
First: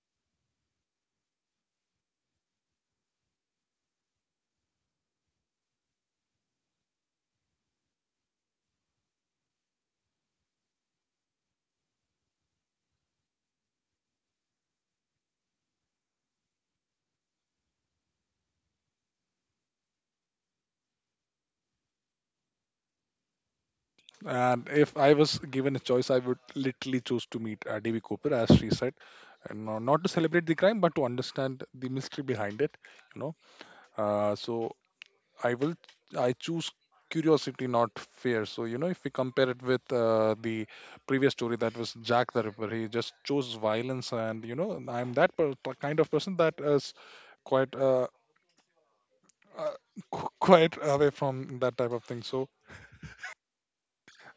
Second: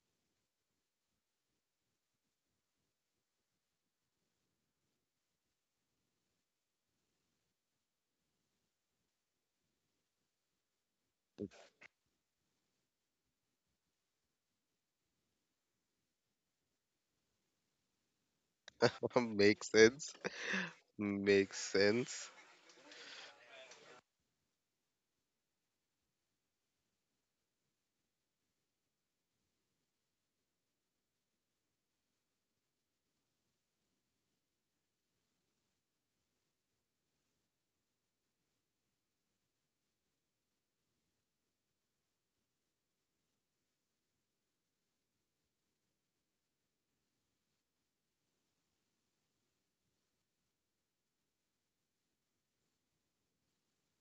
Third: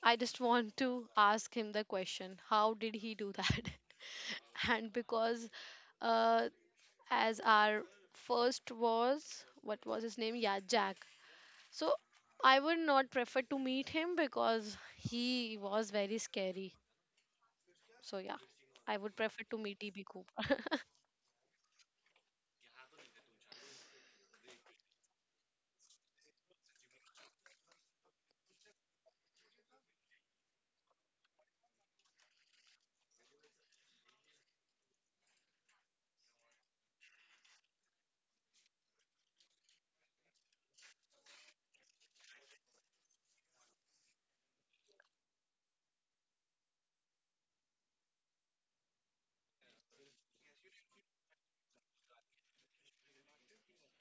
I just want to ask him the question how did he do that? [LAUGHS] And because, uh, as our first was, what was his name? Yeah, Jack. So I would not prefer to meet him because he was very scary. So, yeah, I would
[LAUGHS]
prefer to
Makes
meet E B
sense.
Cooper.
Makes sense.
And if I was given a choice, I would literally choose to meet D.B. Cooper, as she said, and not to celebrate the crime, but to understand the mystery behind it. You know, so I will I choose curiosity, not fear. So you know, if we compare it with the previous story that was Jack the Ripper, he just chose violence. And you know, and I'm that kind of person that is quite uh, [LAUGHS] quite away from that type of thing. So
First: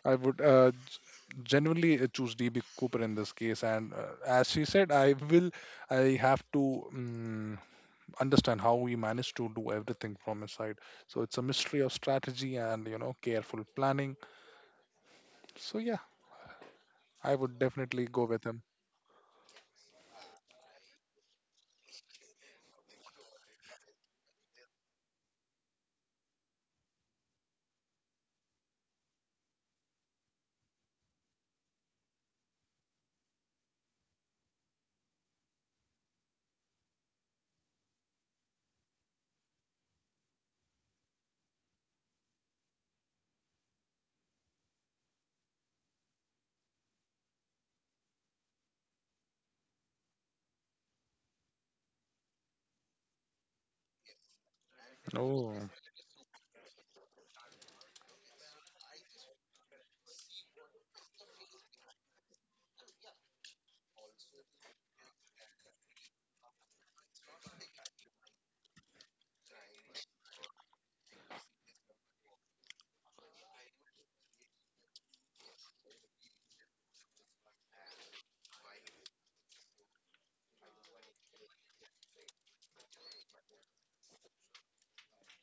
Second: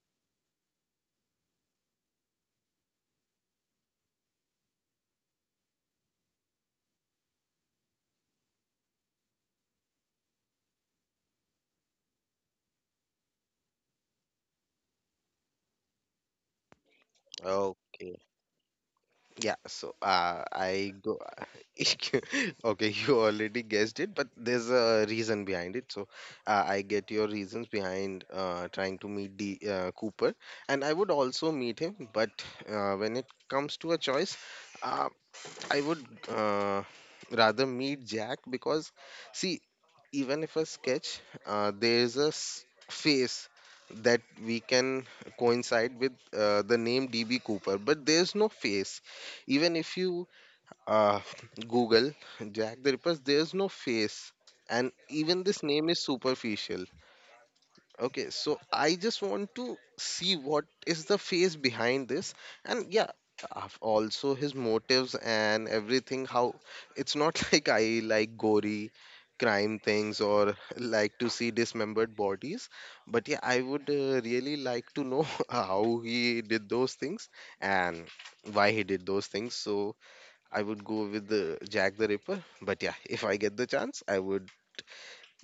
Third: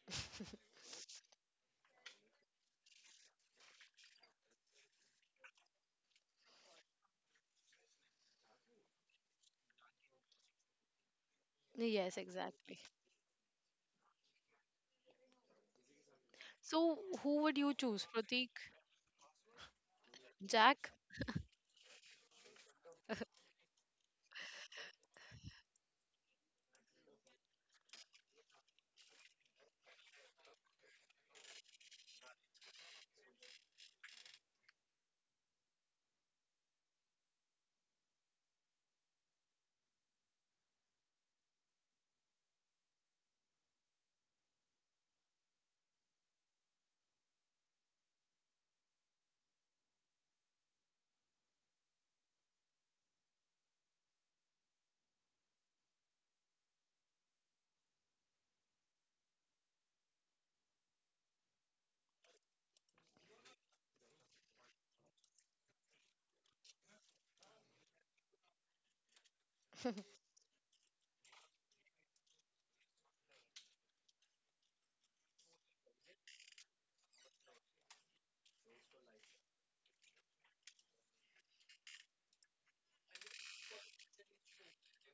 I would genuinely choose DB Cooper in this case, and as she said, I will I have to understand how he managed to do everything from his side. So it's a
[LAUGHS]
mystery of
Yes,
strategy
exactly.
and, you know, careful planning. So yeah,
So,
I
who would
would
you choose,
definitely
Okay.
go with
Pratik?
him.
Yeah, so I
Jack?
go. [LAUGHS] Okay, you already guessed it, but there's a reason behind it. So I get your reasons behind trying to meet the Cooper, and I would also meet him. But when it comes to a choice, uh, I would rather meet Jack because, see, even if a sketch, uh, there's a s- face that we can coincide with the name DB Cooper, but there's no face. Even if you uh, Google Jack the Ripper, there's no face, and even
Oh,
this name is superficial. Okay, so I just want to see what is the face behind this, and yeah, also his motives and everything. How, it's not [LAUGHS] like I like gory crime things or [LAUGHS] like to see dismembered bodies, but yeah, I would really like to know [LAUGHS] how he did those things and why he did those things. So I would go with the Jack the Ripper, but yeah, if I get the chance, I would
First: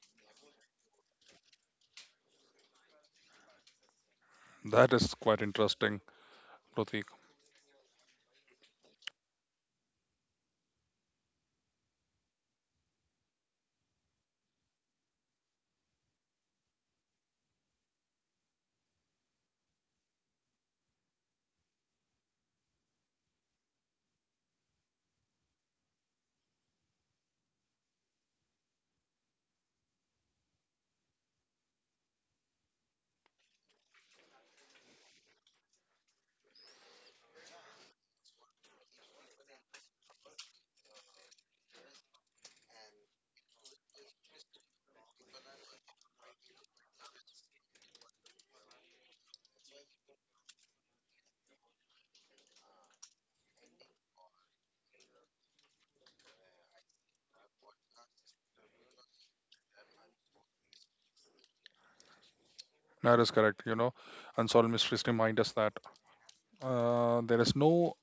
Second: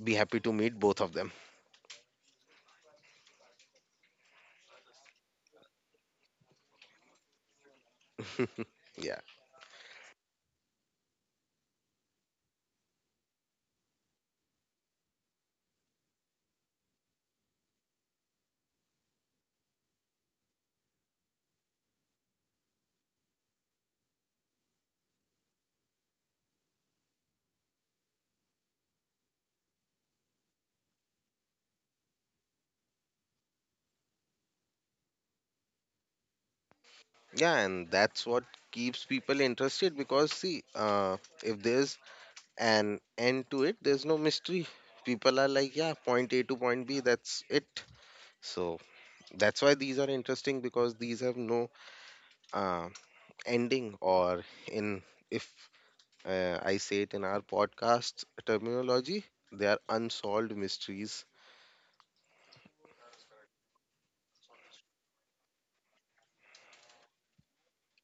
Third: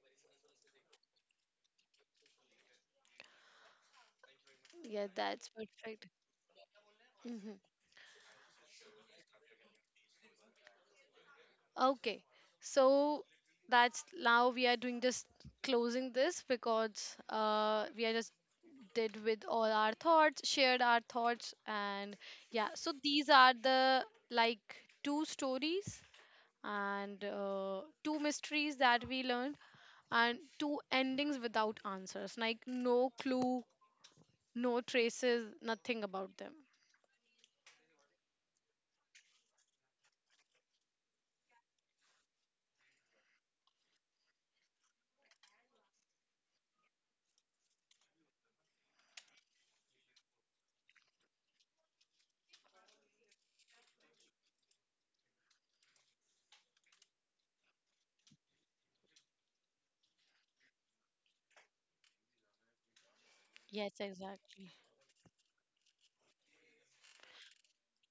be happy to meet both of them.
that
Yeah,
is quite
that's
interesting,
perfect.
Pratik.
Mhm.
[LAUGHS] Yeah.
Okay, so that's now we are doing just closing this because we are just did with all our thoughts, shared our thoughts, and yeah, so these are the like two stories and two mysteries that we learned, and two endings without answers, like no clue, no traces, nothing about them.
Yeah, and that's what keeps people interested. Because see, if there's an end to it, there's no mystery. People are like, yeah, point A to point B, that's it. So that's why these are interesting, because these have no uh, ending or in if I say it in our podcast terminology, they are unsolved mysteries.
That is correct. You
Yes,
know,
exactly.
unsolved mysteries remind us that there is no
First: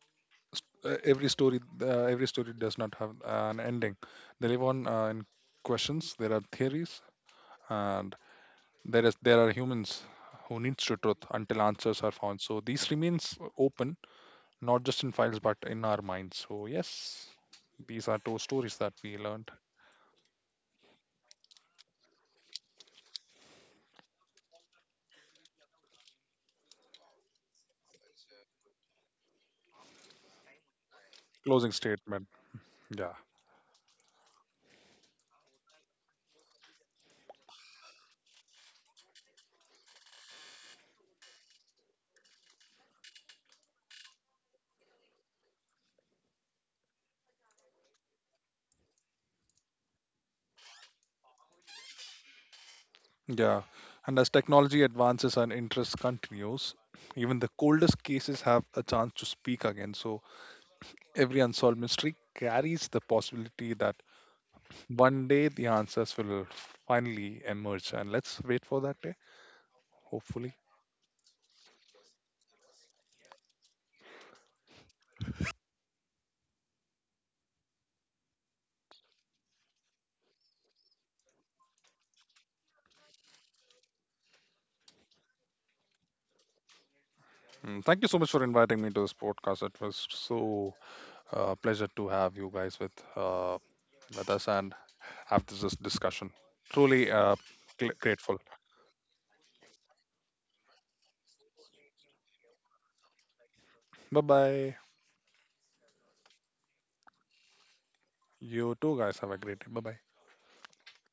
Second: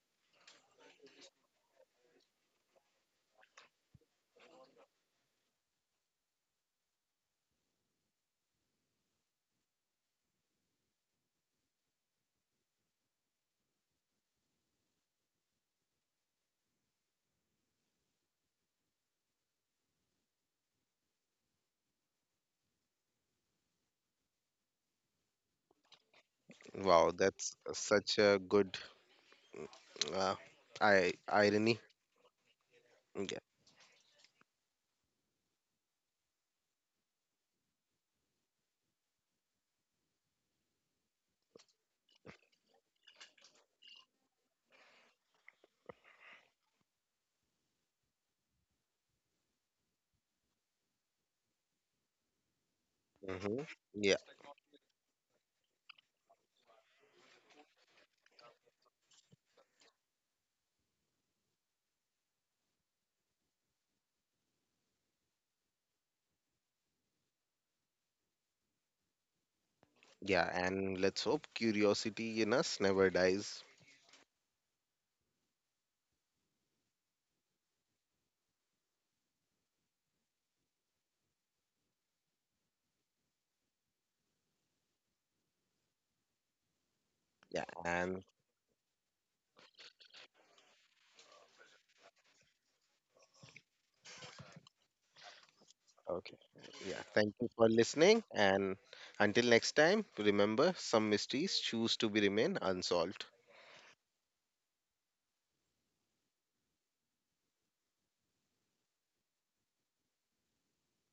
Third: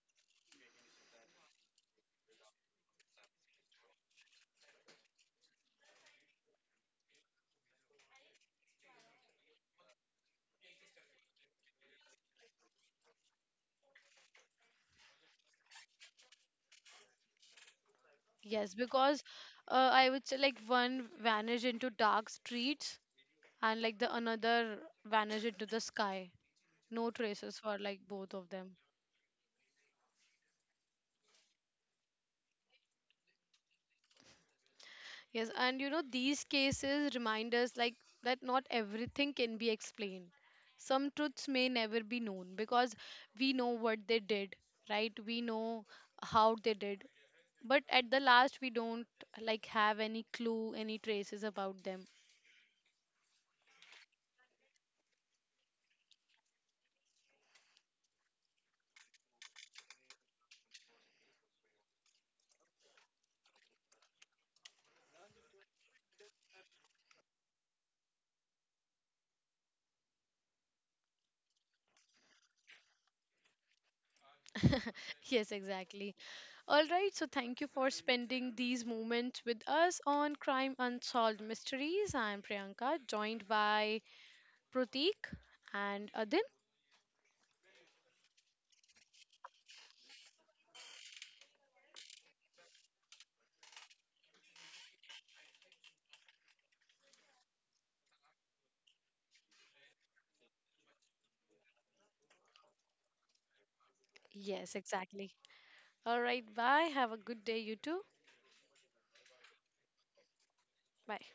every story. Every story does not have an ending. They live on in questions. There are theories, and there are humans who needs to truth until answers are found. So these remains open, not just in files but in our minds. So yes, these are two stories
Yes,
that we
because
learned.
I would say like one vanished into dark streets, and like the another vanished into the sky, no
Wow,
traces
that's
for like both
such
of
a
them.
good uh, I
Closing
irony.
statement. Yeah.
Yeah.
Yes, and you know these cases remind us like that not everything can be explained, some truths may never be known, because we know what they did, right? We know how they did, but at the last we don't like have any clue, any traces about them.
Hmm.
Yeah, and as technology advances and interest continues, even the coldest cases have a chance to speak again. So every unsolved mystery carries the possibility that one day the answers will finally emerge. And let's wait for that day,
Yeah,
hopefully.
and let's hope curiosity in us never dies.
Yes, exactly. All right, so thank you for spending these moments with us on Crime Unsolved Mysteries. I'm Priyanka, joined by Pratik and Adin.
Yeah,
Mm, thank you so
and
much for inviting me to this podcast. It was so pleasure to have you guys with us and have this discussion.
okay. Yeah,
Truly
thank you for listening.
grateful.
And until next time, remember, some mysteries choose to be remain unsolved.
Bye
Yes,
bye.
exactly. All right, bye. Have a good day, you too.
You too, guys. Have a great day. Bye bye.
Bye.